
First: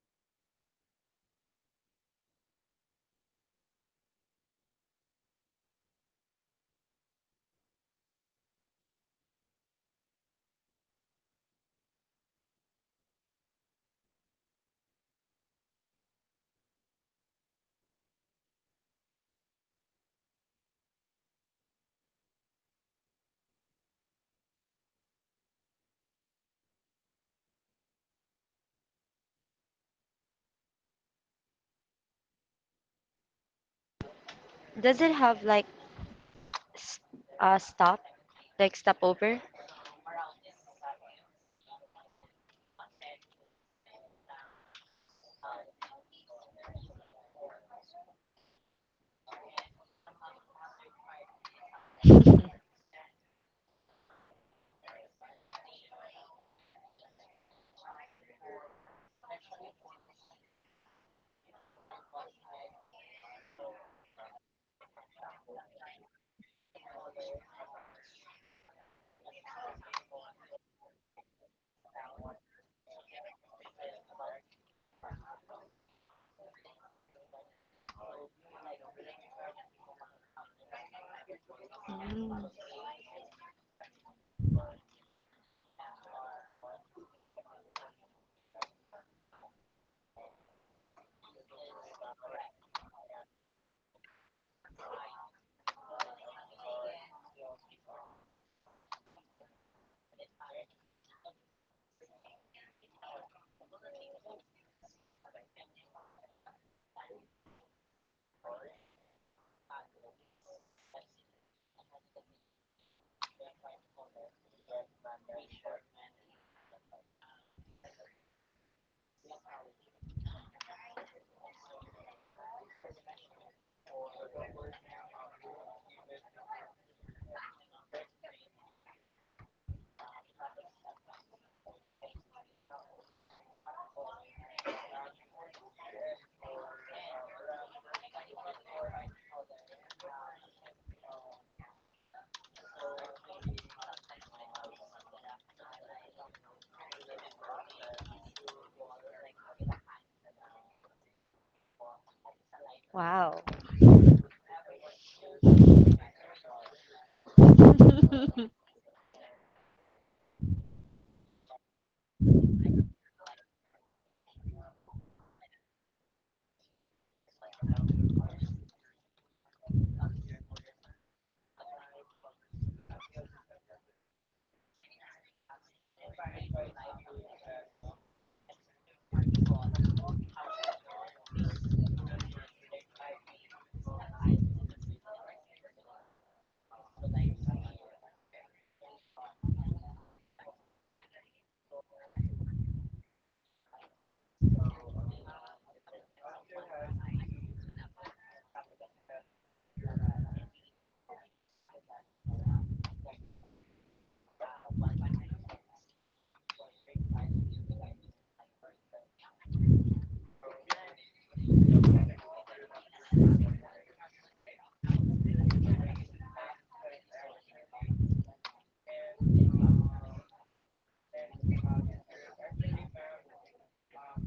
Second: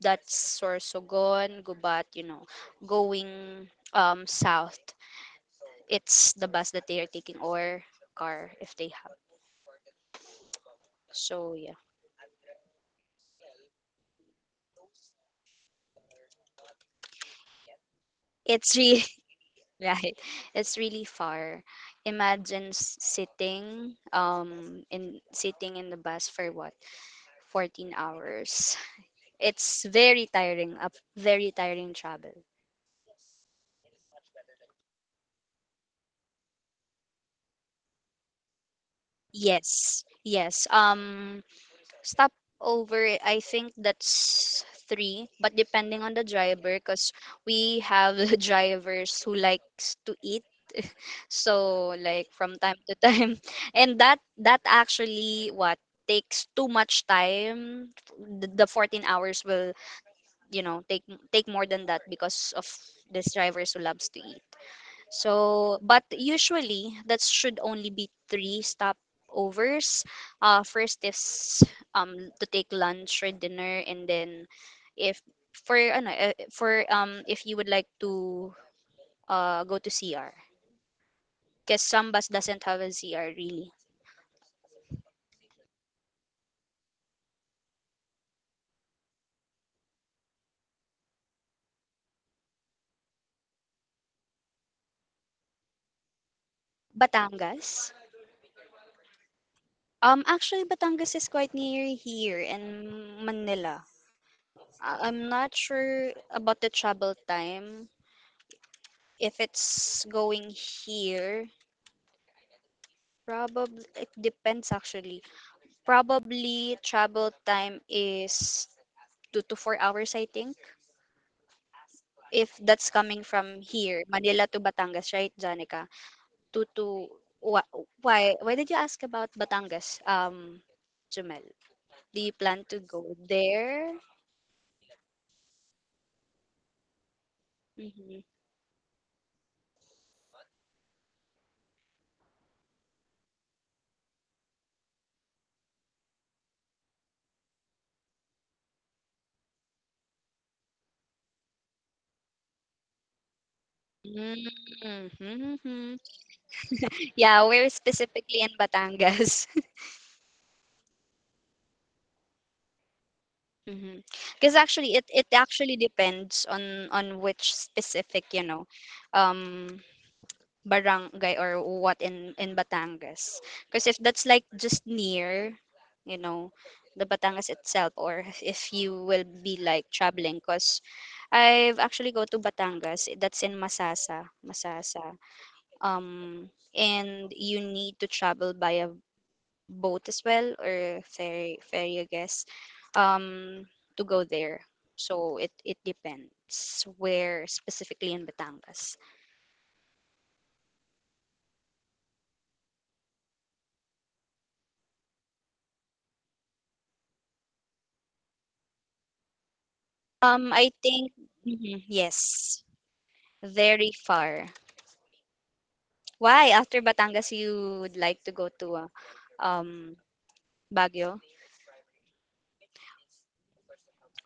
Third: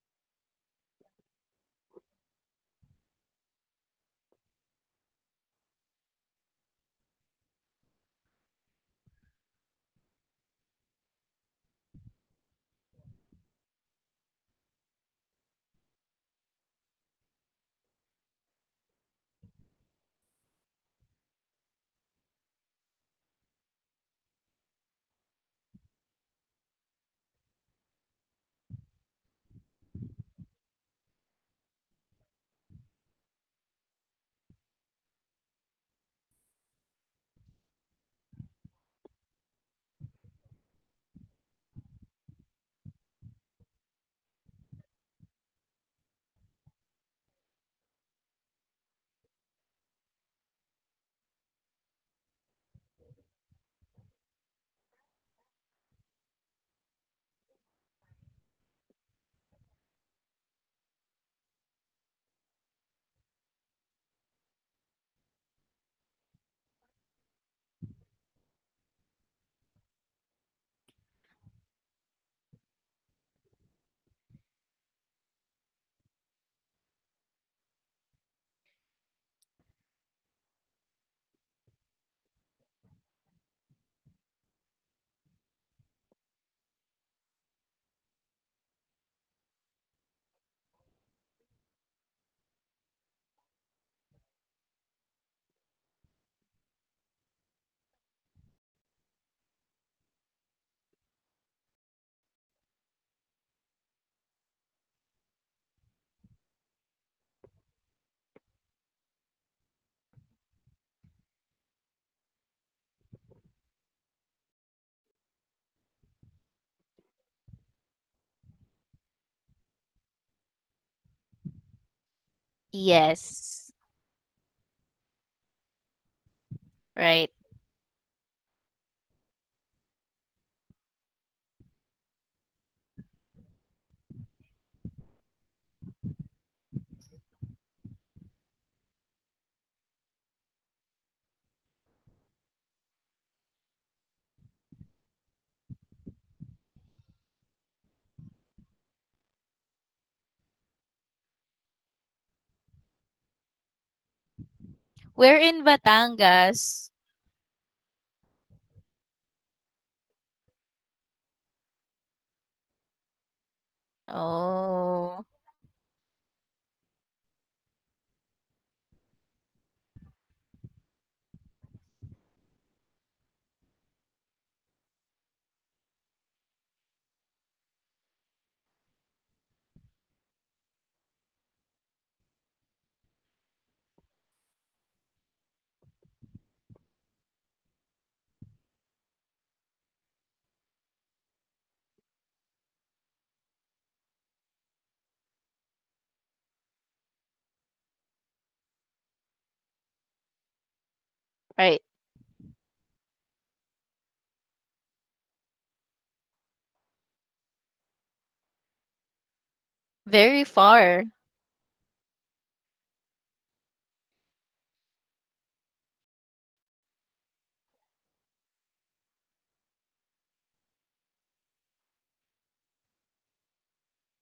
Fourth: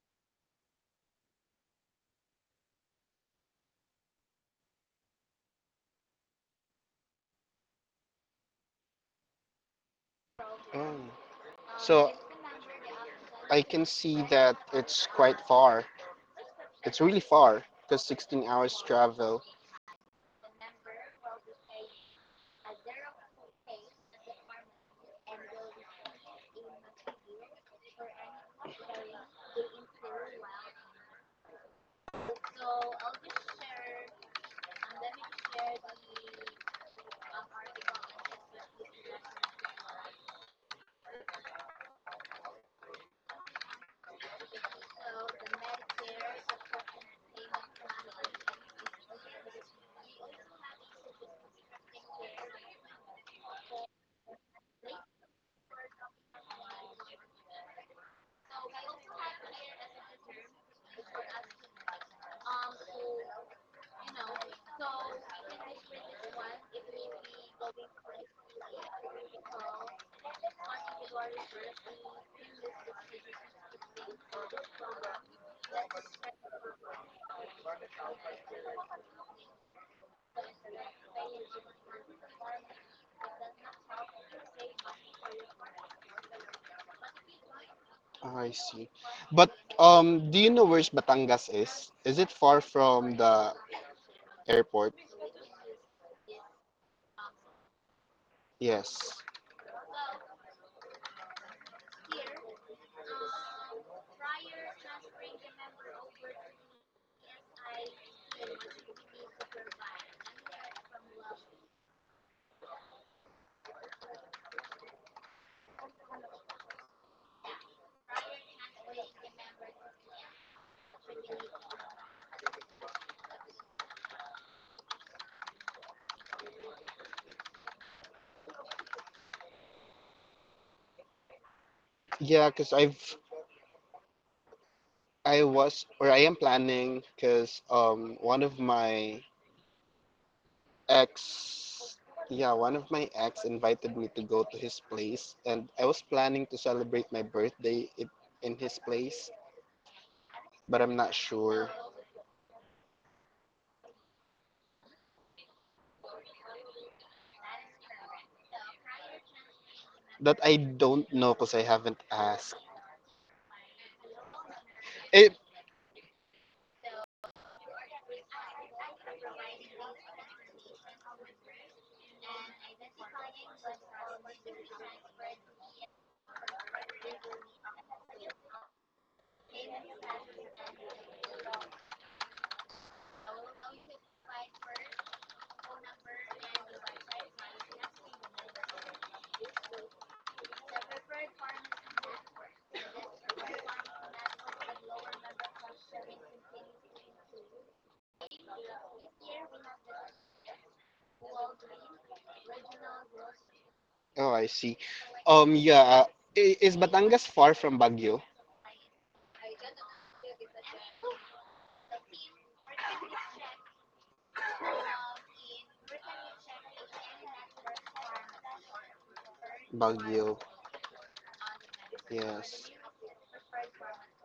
S2: that's Sorsogon, Gubat, you know, going south, it's the bus that they are taking, or car if they have.
S1: Oh.
S2: So yeah,
S1: So, I can see that it's quite far. It's really far because 16
S2: it's
S1: hours
S2: really
S1: travel.
S2: right. It's really far. Imagine sitting in sitting in the bus for, what, 14 hours. It's very tiring. A very tiring travel.
S4: does it have like s- stop, like stopover?
S2: Yes, yes. Stop over. I think that's three, but depending on the driver, because we have drivers who likes to eat. So, like, from time to time, and that actually what takes too much time. The 14 hours will, you know take take more than that because of these drivers who loves to eat. So, but usually that should only be three stopovers. First is to take lunch or dinner, and then if, for for, if you would like to go to CR, because Sambas
S4: Mm,
S2: doesn't have a ZR really.
S1: Ah, I see. But do you know where's Batangas is? Is it far from the airport?
S2: Batangas.
S1: Yes.
S2: Actually, Batangas is quite near here in Manila. I'm not sure about the travel time if it's going here. Probably it depends, actually. Probably travel time is 2 to 4 hours, I think. If that's coming from
S3: Yes,
S2: here, Manila to Batangas, right, Janica? Two to
S3: right.
S2: wha- why? Why did you ask about Batangas, Jumel? Do you
S1: Yeah,
S2: plan
S1: because
S2: to go
S1: I've
S2: there?
S1: I was or I am planning because
S2: Mm-hmm.
S1: one of my ex yeah one of my ex invited me to go to his place and I was planning to celebrate my birthday it, in his place but I'm not sure
S4: wow.
S3: We're in
S2: Mm-hmm.
S3: Batangas.
S2: Yeah, we're specifically in Batangas.
S1: that I don't know because I haven't asked
S2: Because actually, it
S3: Oh,
S1: it.
S2: actually depends on which specific, you know, um, barangay, or what in Batangas. Because if that's like just near, you know, the Batangas itself, or if you will be like traveling. Because I've actually go to Batangas. That's in Masasa. And you need to travel by a boat as well, or ferry, I guess, um to go there. So it depends where specifically in Batangas.
S3: right.
S1: Oh I see. um yeah I- is Batangas far from Baguio?
S3: Very
S2: I
S3: far.
S2: think, mhm, yes, very far. Why after Batangas you would like to go to um
S1: Baguio?
S2: Baguio?
S1: Yes.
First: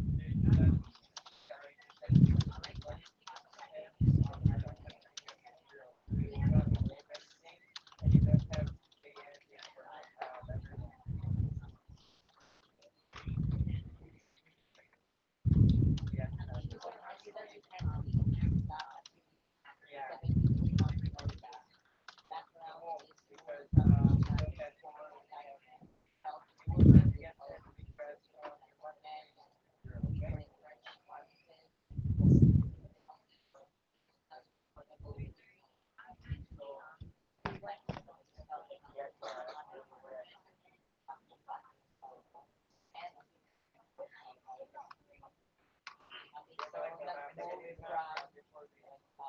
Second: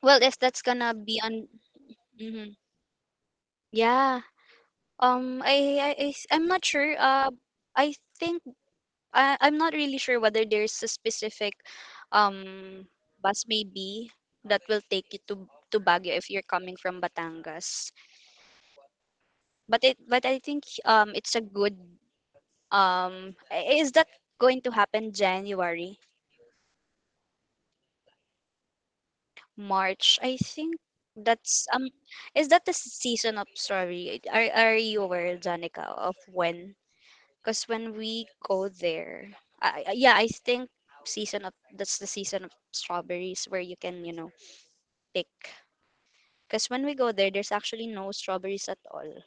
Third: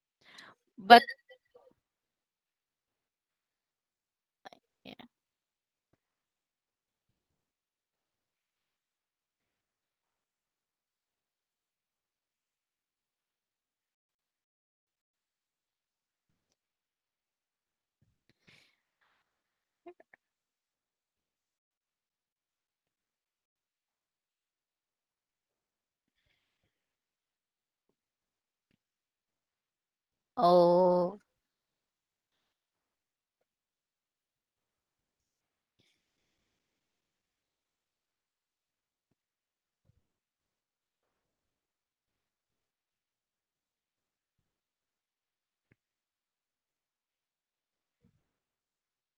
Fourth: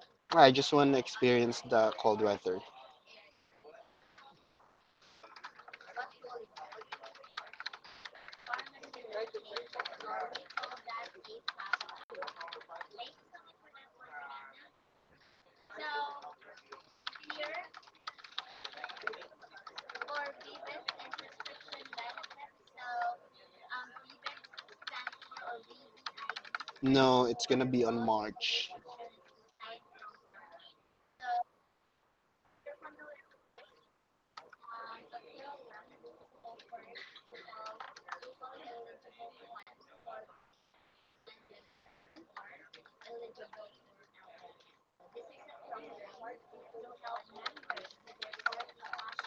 S2: Well, if
S1: I
S2: that's
S1: just
S2: gonna
S1: want to
S3: But,
S2: be on,
S1: experience the cold
S2: mhm.
S1: weather.
S2: Yeah. I'm not sure. I think, I'm not really sure whether there's a specific, um, bus maybe that will take you to Baguio if you're coming from Batangas. But I think, it's a good, is that going to happen January,
S1: No it's gonna be on March.
S2: March? I think
S3: oh,
S2: that's is that the season of strawberry? Are you aware, Janica, of when, because when we go there, I- yeah I think season of that's the season of strawberries where you can, pick. Because when we go there, there's actually no strawberries at all.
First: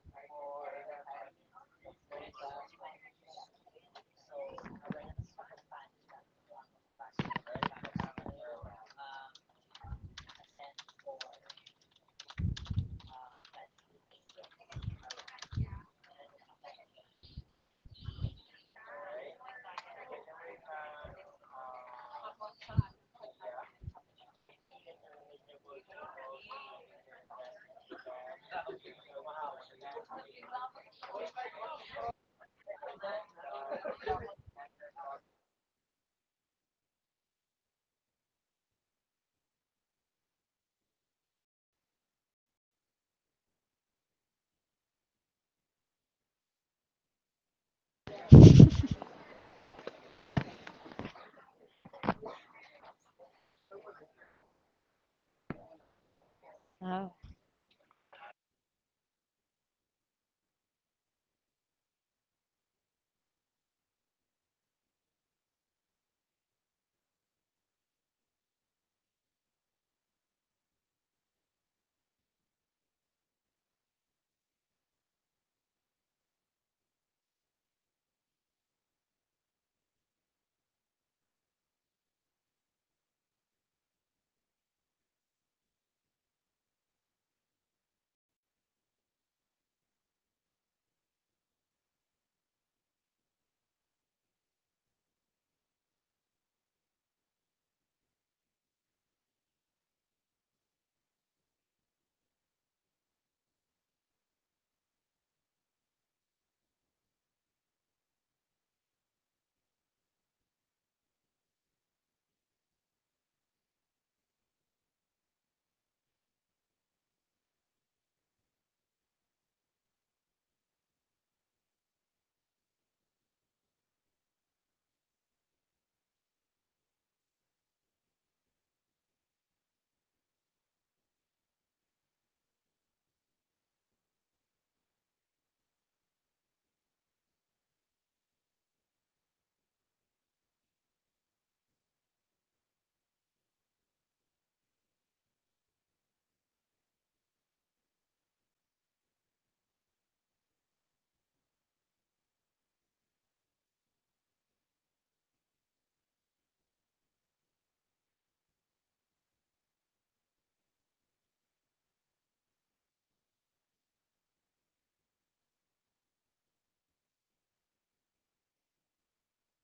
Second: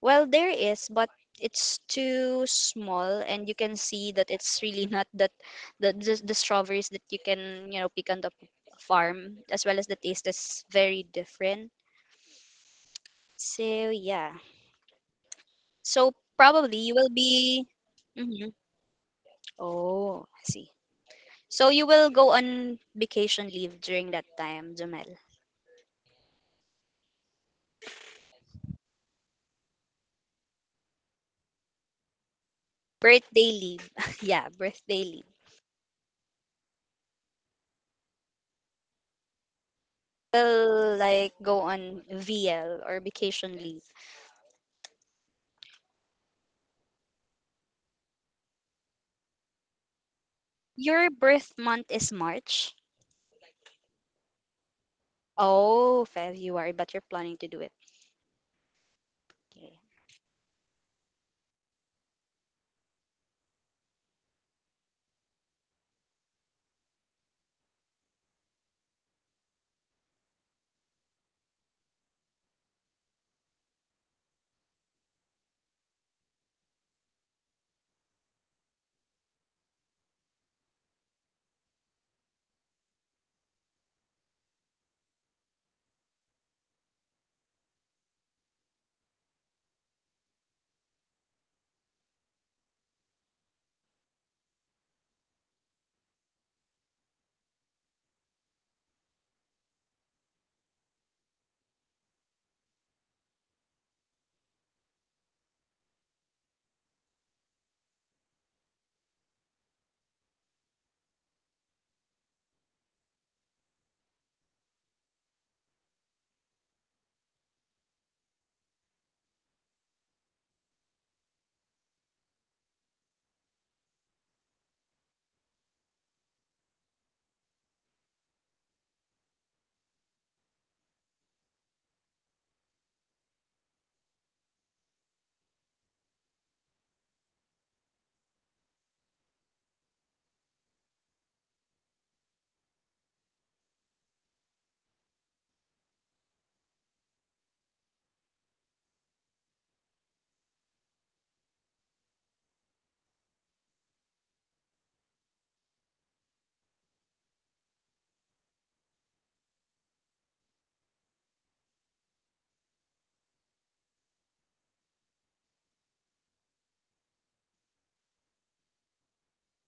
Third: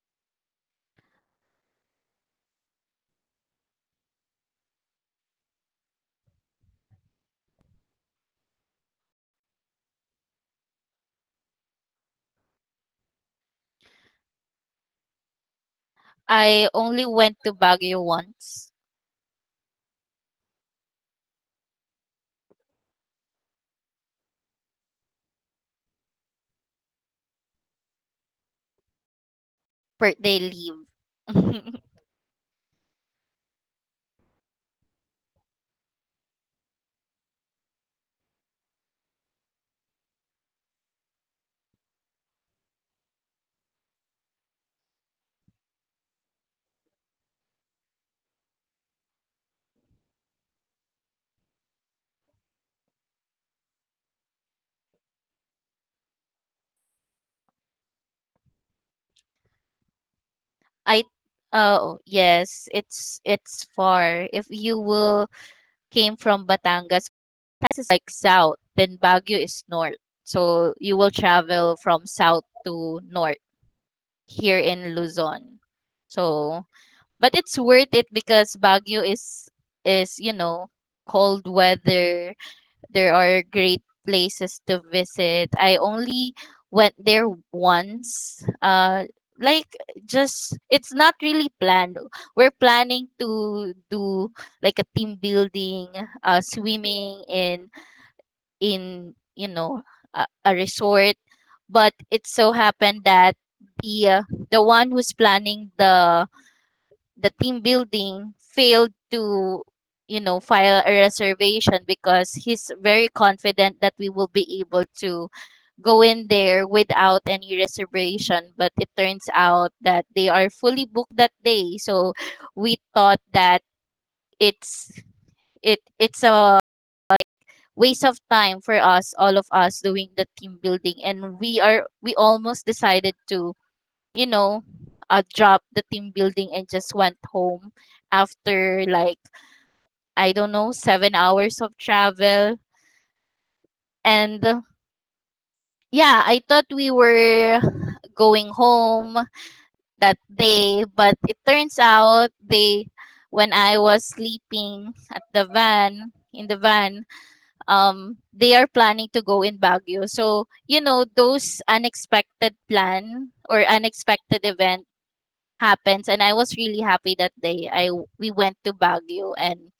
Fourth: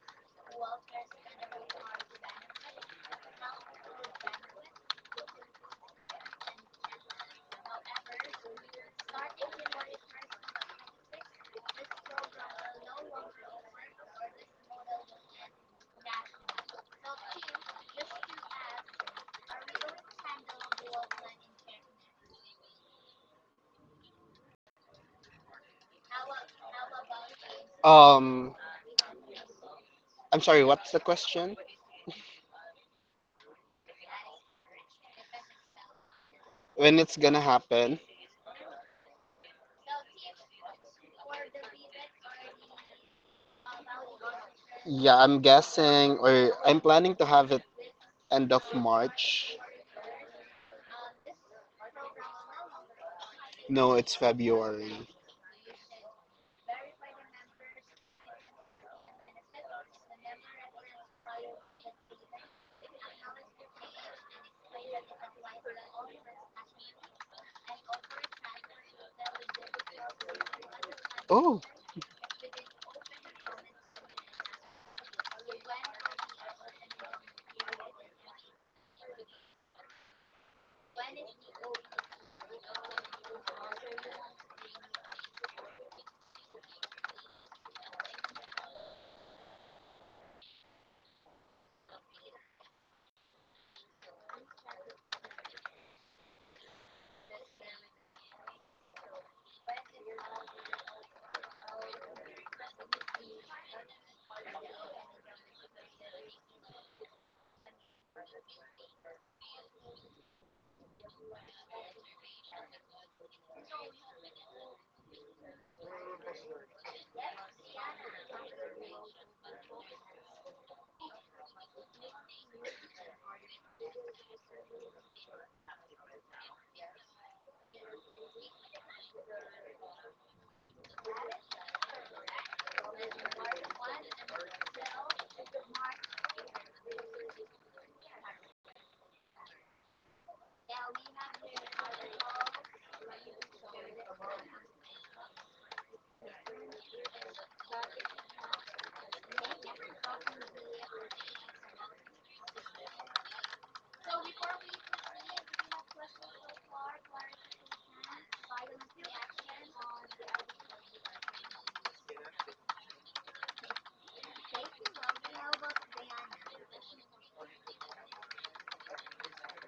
S2: Well, there is, but it's too small, and you can see that it's really, not that, the strawberries that you can, pick on the farm, as well as the taste is very different. So yeah, so
S3: I
S2: probably you
S3: only
S2: will
S3: went to
S2: be.
S3: Baguio
S2: hmm
S3: once.
S2: Oh, I see. So you will go on vacation leave during that time, Jamel.
S1: um
S3: Birthday
S1: I'm sorry,
S3: leave.
S1: what's the question?
S2: Birthday leave, yeah, birthday leave.
S1: When it's gonna happen?
S2: Will like go on VL or vacation leave.
S1: Yeah, I'm guessing or I'm planning to have it end of March.
S2: Your birth month is March.
S1: No, it's February.
S2: Oh, February, but you're
S4: Wow,
S2: planning to do it. Okay.
S3: I Oh, yes, it's far. If you will came from Batangas, Tacna is like south, then Baguio is north. So you will
S1: Oh,
S3: travel from south to north here in Luzon. So, but it's worth it because Baguio is cold weather. There are great places to visit. I only went there once. Like, just it's not really planned. We're planning to do like a team building, swimming in a resort. But it so happened that the uh, the one who's planning the team building failed to file a reservation because he's very confident that we will be able to go in there without any reservation, but it turns out that they are fully booked that day, so we thought that it's it's a waste of time for us, all of us doing the team building. And we almost decided to, you know, drop the team building and just went home after, like, I don't know, 7 hours of travel. And yeah, I thought we were going home that day, but it turns out when I was sleeping at the van, in the van, they are planning to go in Baguio. So, those unexpected plan or unexpected event happens, and I was really happy that day. I We went to Baguio and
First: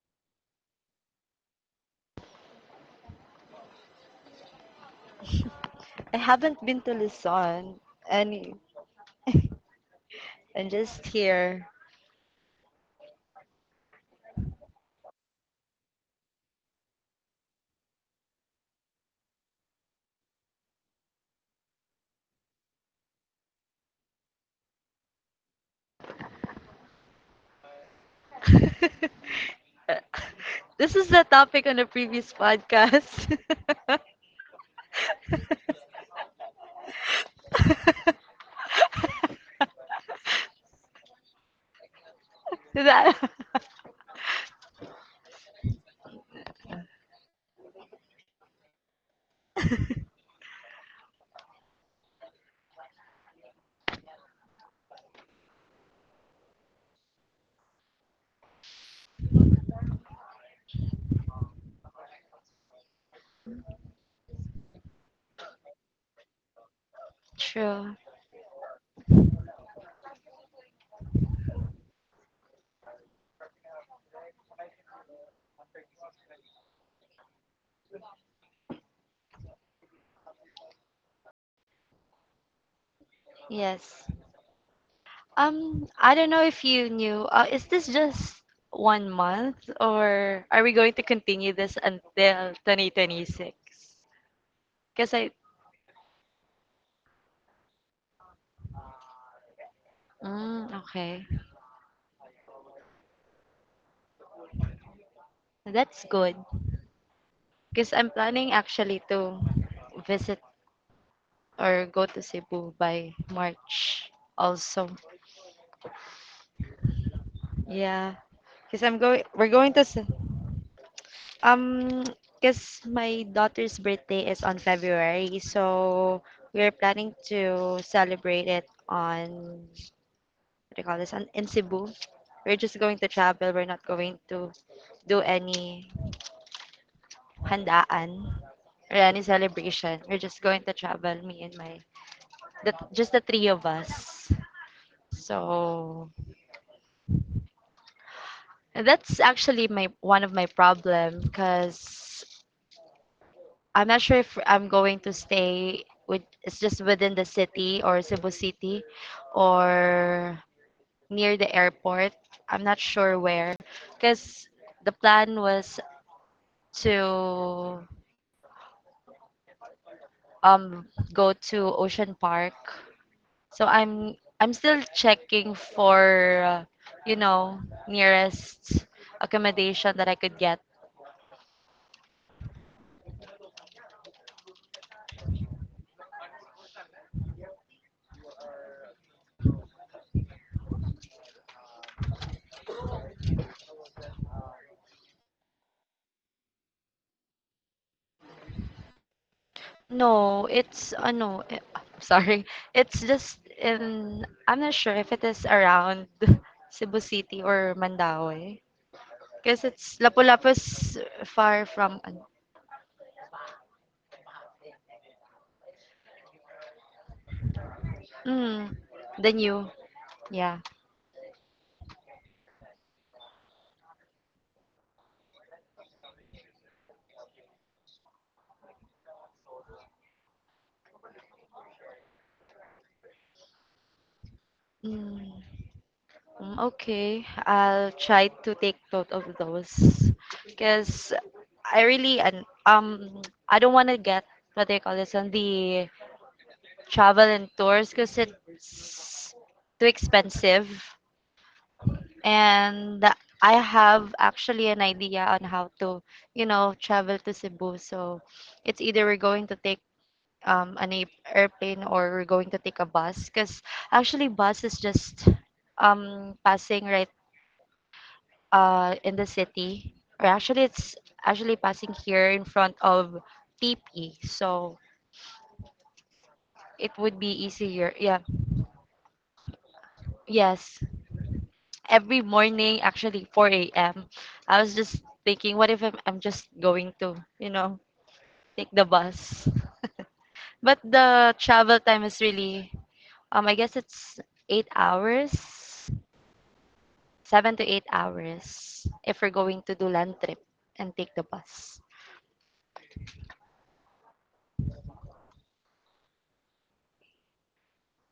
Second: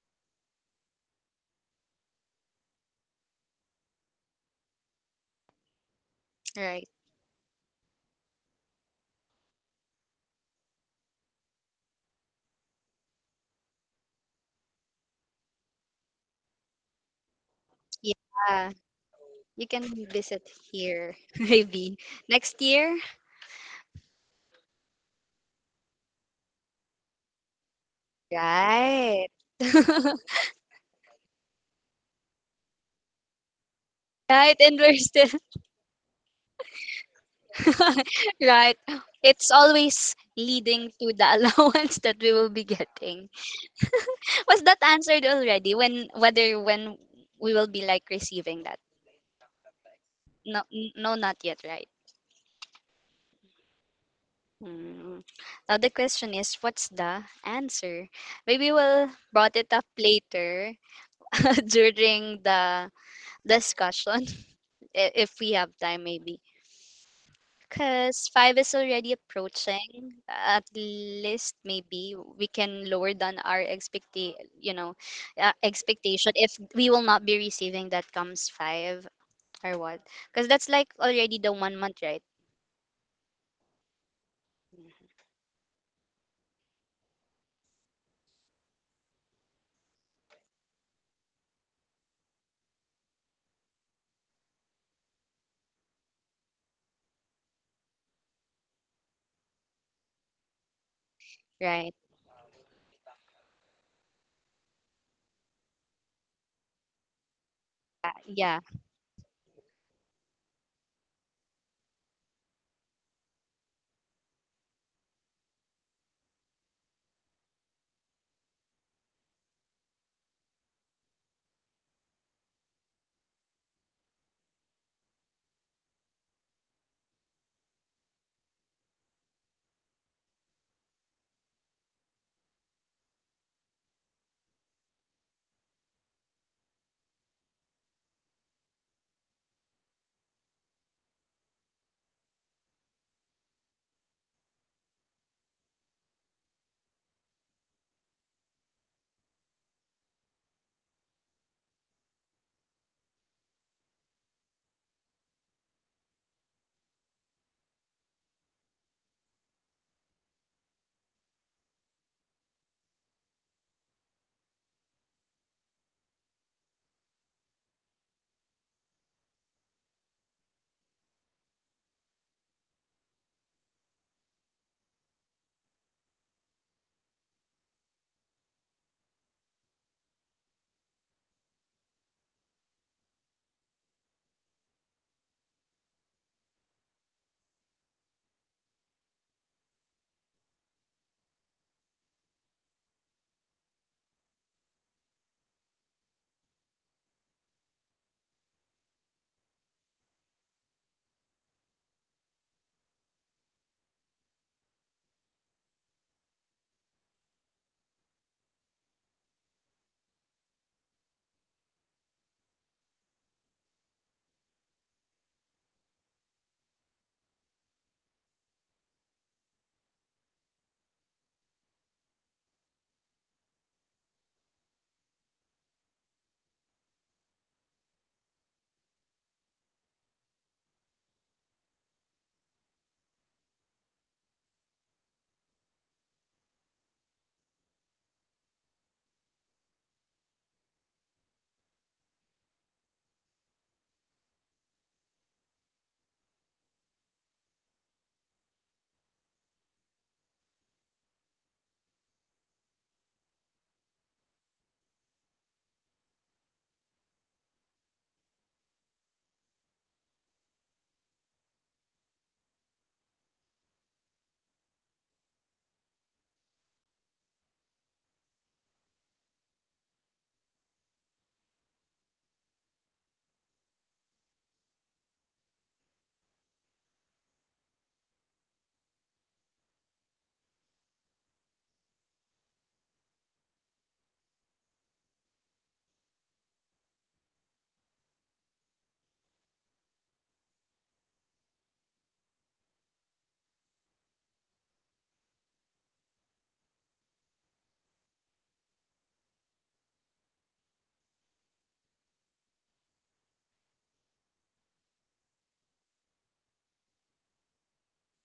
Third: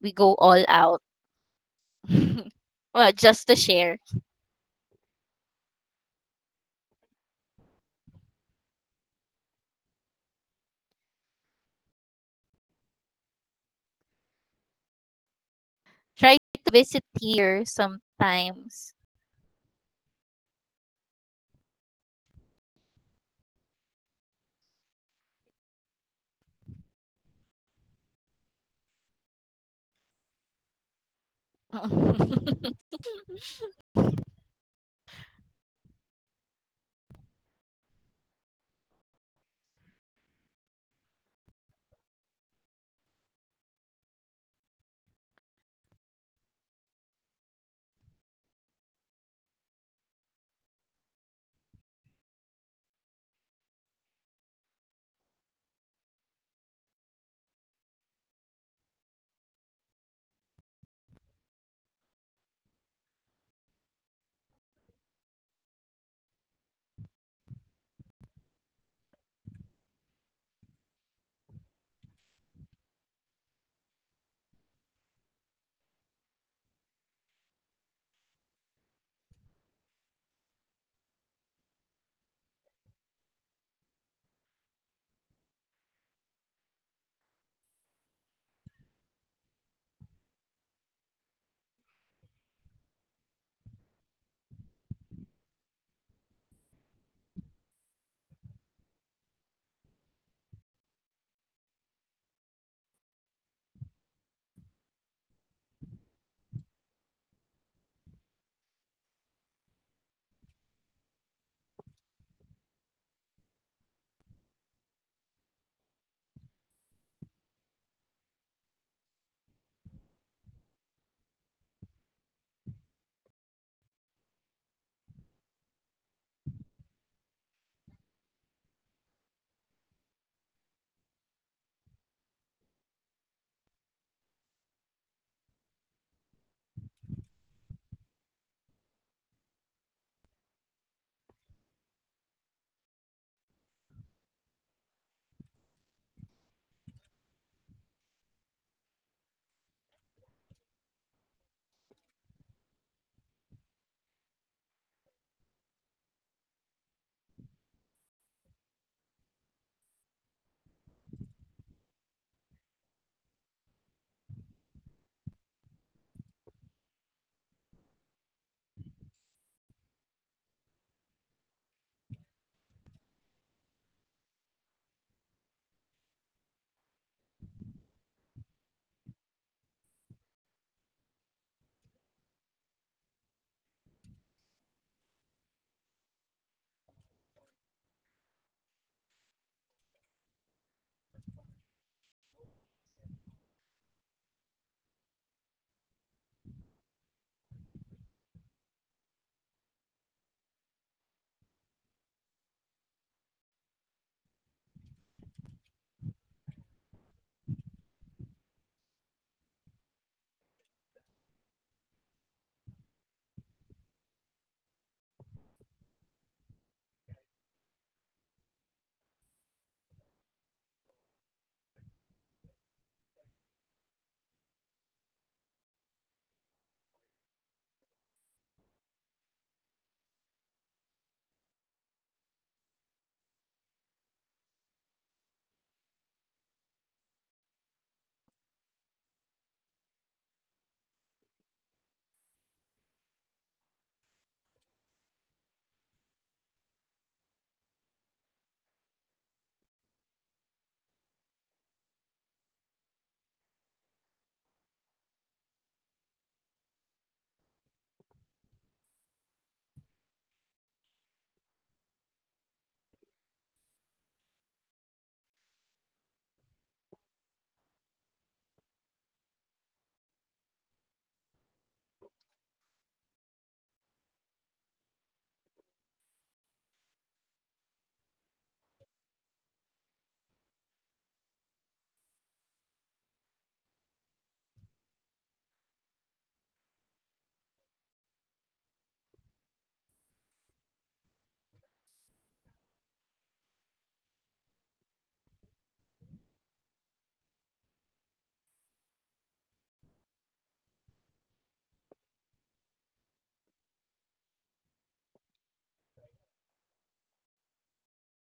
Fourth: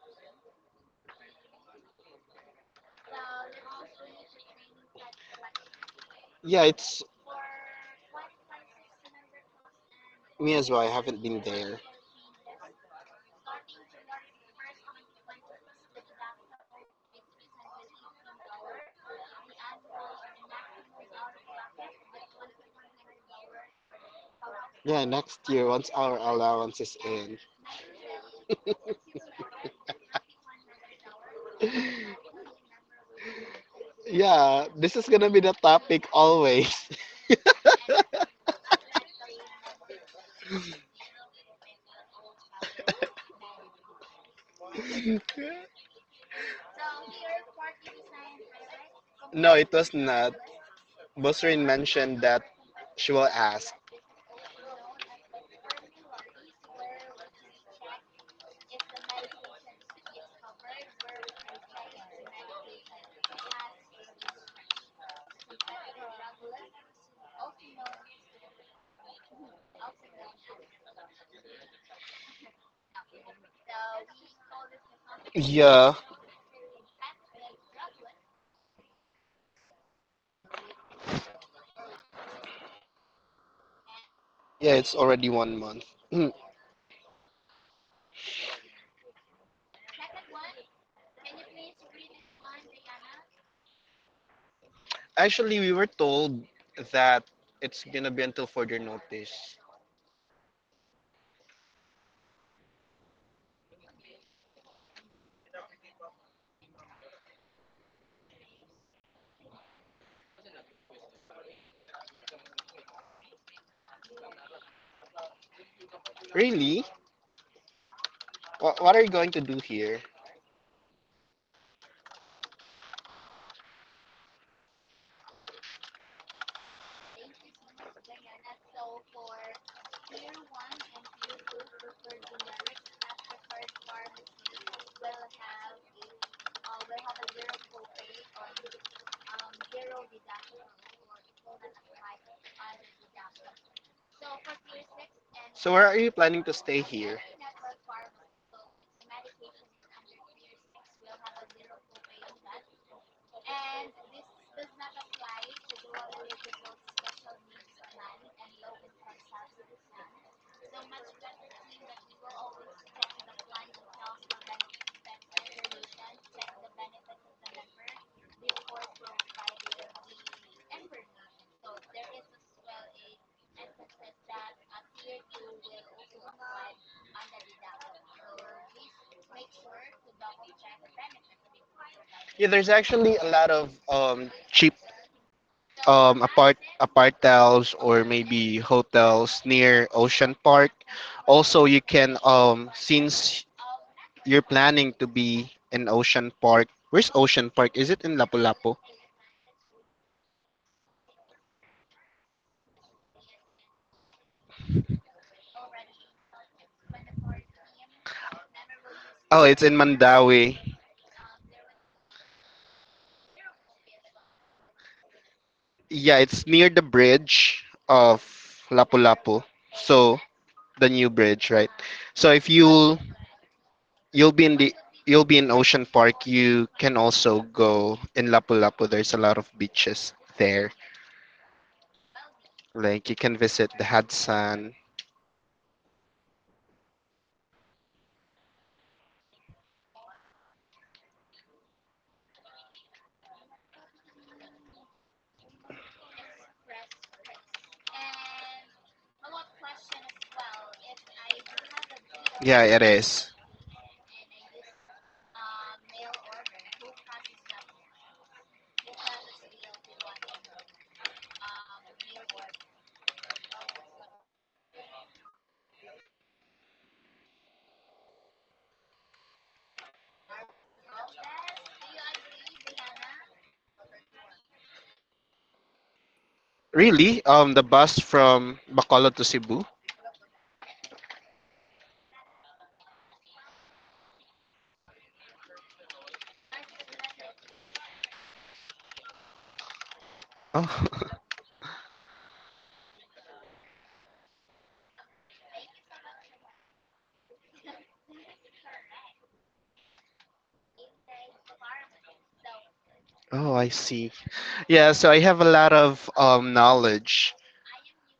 S3: we go all out. Well, just to share.
S4: I
S1: yeah,
S4: haven't been
S2: Right.
S4: to
S1: it's
S4: Luzon, and
S1: me as
S4: and
S1: well. I
S4: just
S1: haven't been
S4: here.
S1: there.
S3: Try to visit here
S2: Yeah.
S3: sometimes.
S2: You can visit here maybe next year.
S1: Yeah, next year once our allowance is in.
S2: Right.
S4: This is the topic on the previous podcast.
S2: Right.
S1: Yeah,
S2: And
S1: this
S2: we're
S1: is gonna
S2: still
S1: be the topic always.
S2: right. It's always leading to the allowance that we will be
S4: That-
S2: getting. Was that answered already? When, whether when we will be like receiving that?
S1: No, it was not.
S2: No, no, not yet.
S1: Bosrin
S2: Right.
S1: mentioned that she will ask.
S2: Hmm. Now the question is, what's the answer? Maybe we'll brought it up later during the discussion. If we have time, maybe.
S4: True.
S2: Because five is already approaching. At least maybe we can lower down our expect. You know,
S1: Yeah,
S2: expectation, if we will not be receiving that comes five or what. Because that's like already the one month, right?
S4: Yes.
S1: yeah, it's already 1 month.
S4: I don't know if you knew. Is this just 1 month, or are we going to continue this until 2026? Because I,
S1: Actually, we were told that it's gonna be until further notice.
S4: mm, okay,
S2: Right.
S4: that's good. Because I'm planning
S2: Yeah.
S4: actually to visit or go to Cebu by March also.
S1: Really?
S4: Yeah. Because
S1: What
S4: I'm
S1: are you
S4: going,
S1: going to
S4: we're
S1: do
S4: going to
S1: here?
S4: Um, because my daughter's birthday is on February, so we're planning to celebrate it on what do you call this? On, in Cebu. We're just going to travel. We're not going to do any handaan or any celebration. We're just going to travel, me and my, the, just the three of us.
S1: So where are
S4: So,
S1: you planning to stay here?
S4: and that's actually my one of my problem, because I'm not sure if I'm going to stay with, it's just within the city or Cebu City or near the airport. I'm not sure where, because the plan was to um go to Ocean Park. So I'm still checking for uh, you know, nearest accommodation that I could get.
S1: Yeah, there's actually a lot of cheap apartels or maybe hotels near Ocean Park. Also, you can since you're planning to be in Ocean Park. Where's Ocean Park? Is it in Lapu-Lapu?
S4: No, it's ano, eh, sorry. It's just in, I'm not sure if it is around Cebu City or Mandaue,
S1: Oh,
S4: because
S1: it's in
S4: it's Lapu-Lapu
S1: Mandawi.
S4: is far from ano,
S1: Yeah, it's near the bridge of
S4: mm, the
S1: Lapu-Lapu.
S4: new.
S1: So
S4: Yeah.
S1: the new bridge, right? So if you you'll be in the you'll be in Ocean Park, you can also go in Lapu-Lapu. There's a lot of beaches there. Like you can visit the Hudson.
S4: Mm, mm, okay. I'll try to take note of those because I really and I don't want to get what they call this on the travel and tours because it's too expensive,
S1: Yeah, it
S4: and
S1: is.
S4: I have actually an idea on how to, you know, travel to Cebu. So it's either we're going to take an airplane or we're going to take a bus. Because actually, bus is just passing right in the city. Or actually, it's actually passing here in front of TP. So it would
S1: Really?
S4: be
S1: The
S4: easier.
S1: bus
S4: Yeah.
S1: from Bacolod to Cebu?
S4: Yes. Every morning, actually, 4 a.m. I was just thinking, what if I'm just going to, you know, take the bus. But
S1: Oh,
S4: the travel time is really, I guess it's 8 hours, 7 to 8 hours if we're going to do land trip and take the bus.
S1: oh, I see. Yeah, so I have a lot of knowledge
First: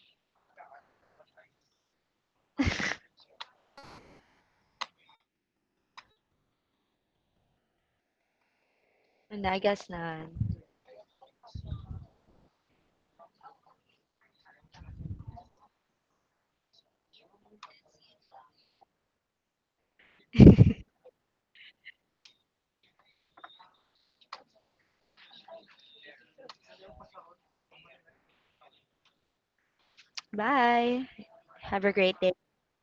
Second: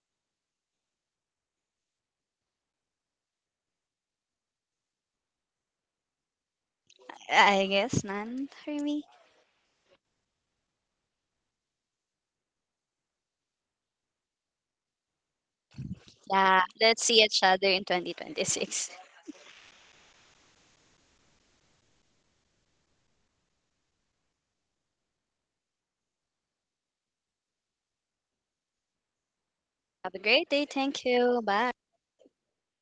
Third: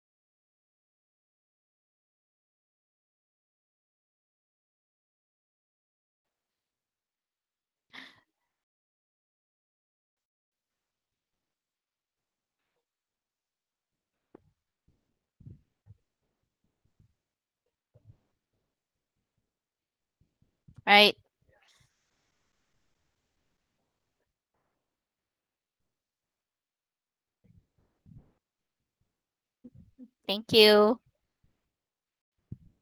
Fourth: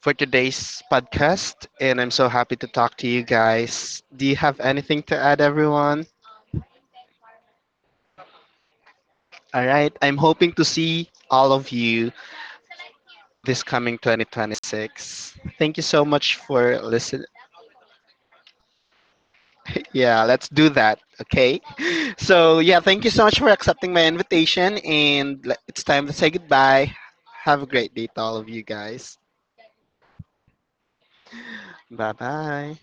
S1: for today's podcast, and I'm so happy to talk to you guys. Do you have anything to add, everyone?
S2: I guess none for me.
S4: And I
S1: All
S4: guess
S1: right, I'm
S4: na.
S1: hoping to see all of you this coming 2026. Thank you so much
S2: Yeah,
S1: for
S2: let's see
S1: listening.
S2: each other in 2026.
S1: Yeah, let's do that,
S3: Right.
S1: okay? So, yeah, thank you so much for accepting my invitation, and it's time to say goodbye. Have a great day to all of you guys.
S2: Have a great
S3: Thank
S2: day.
S3: you.
S2: Thank
S4: Bye.
S2: you. Bye.
S4: Have a
S1: Bye
S4: great day.
S1: bye.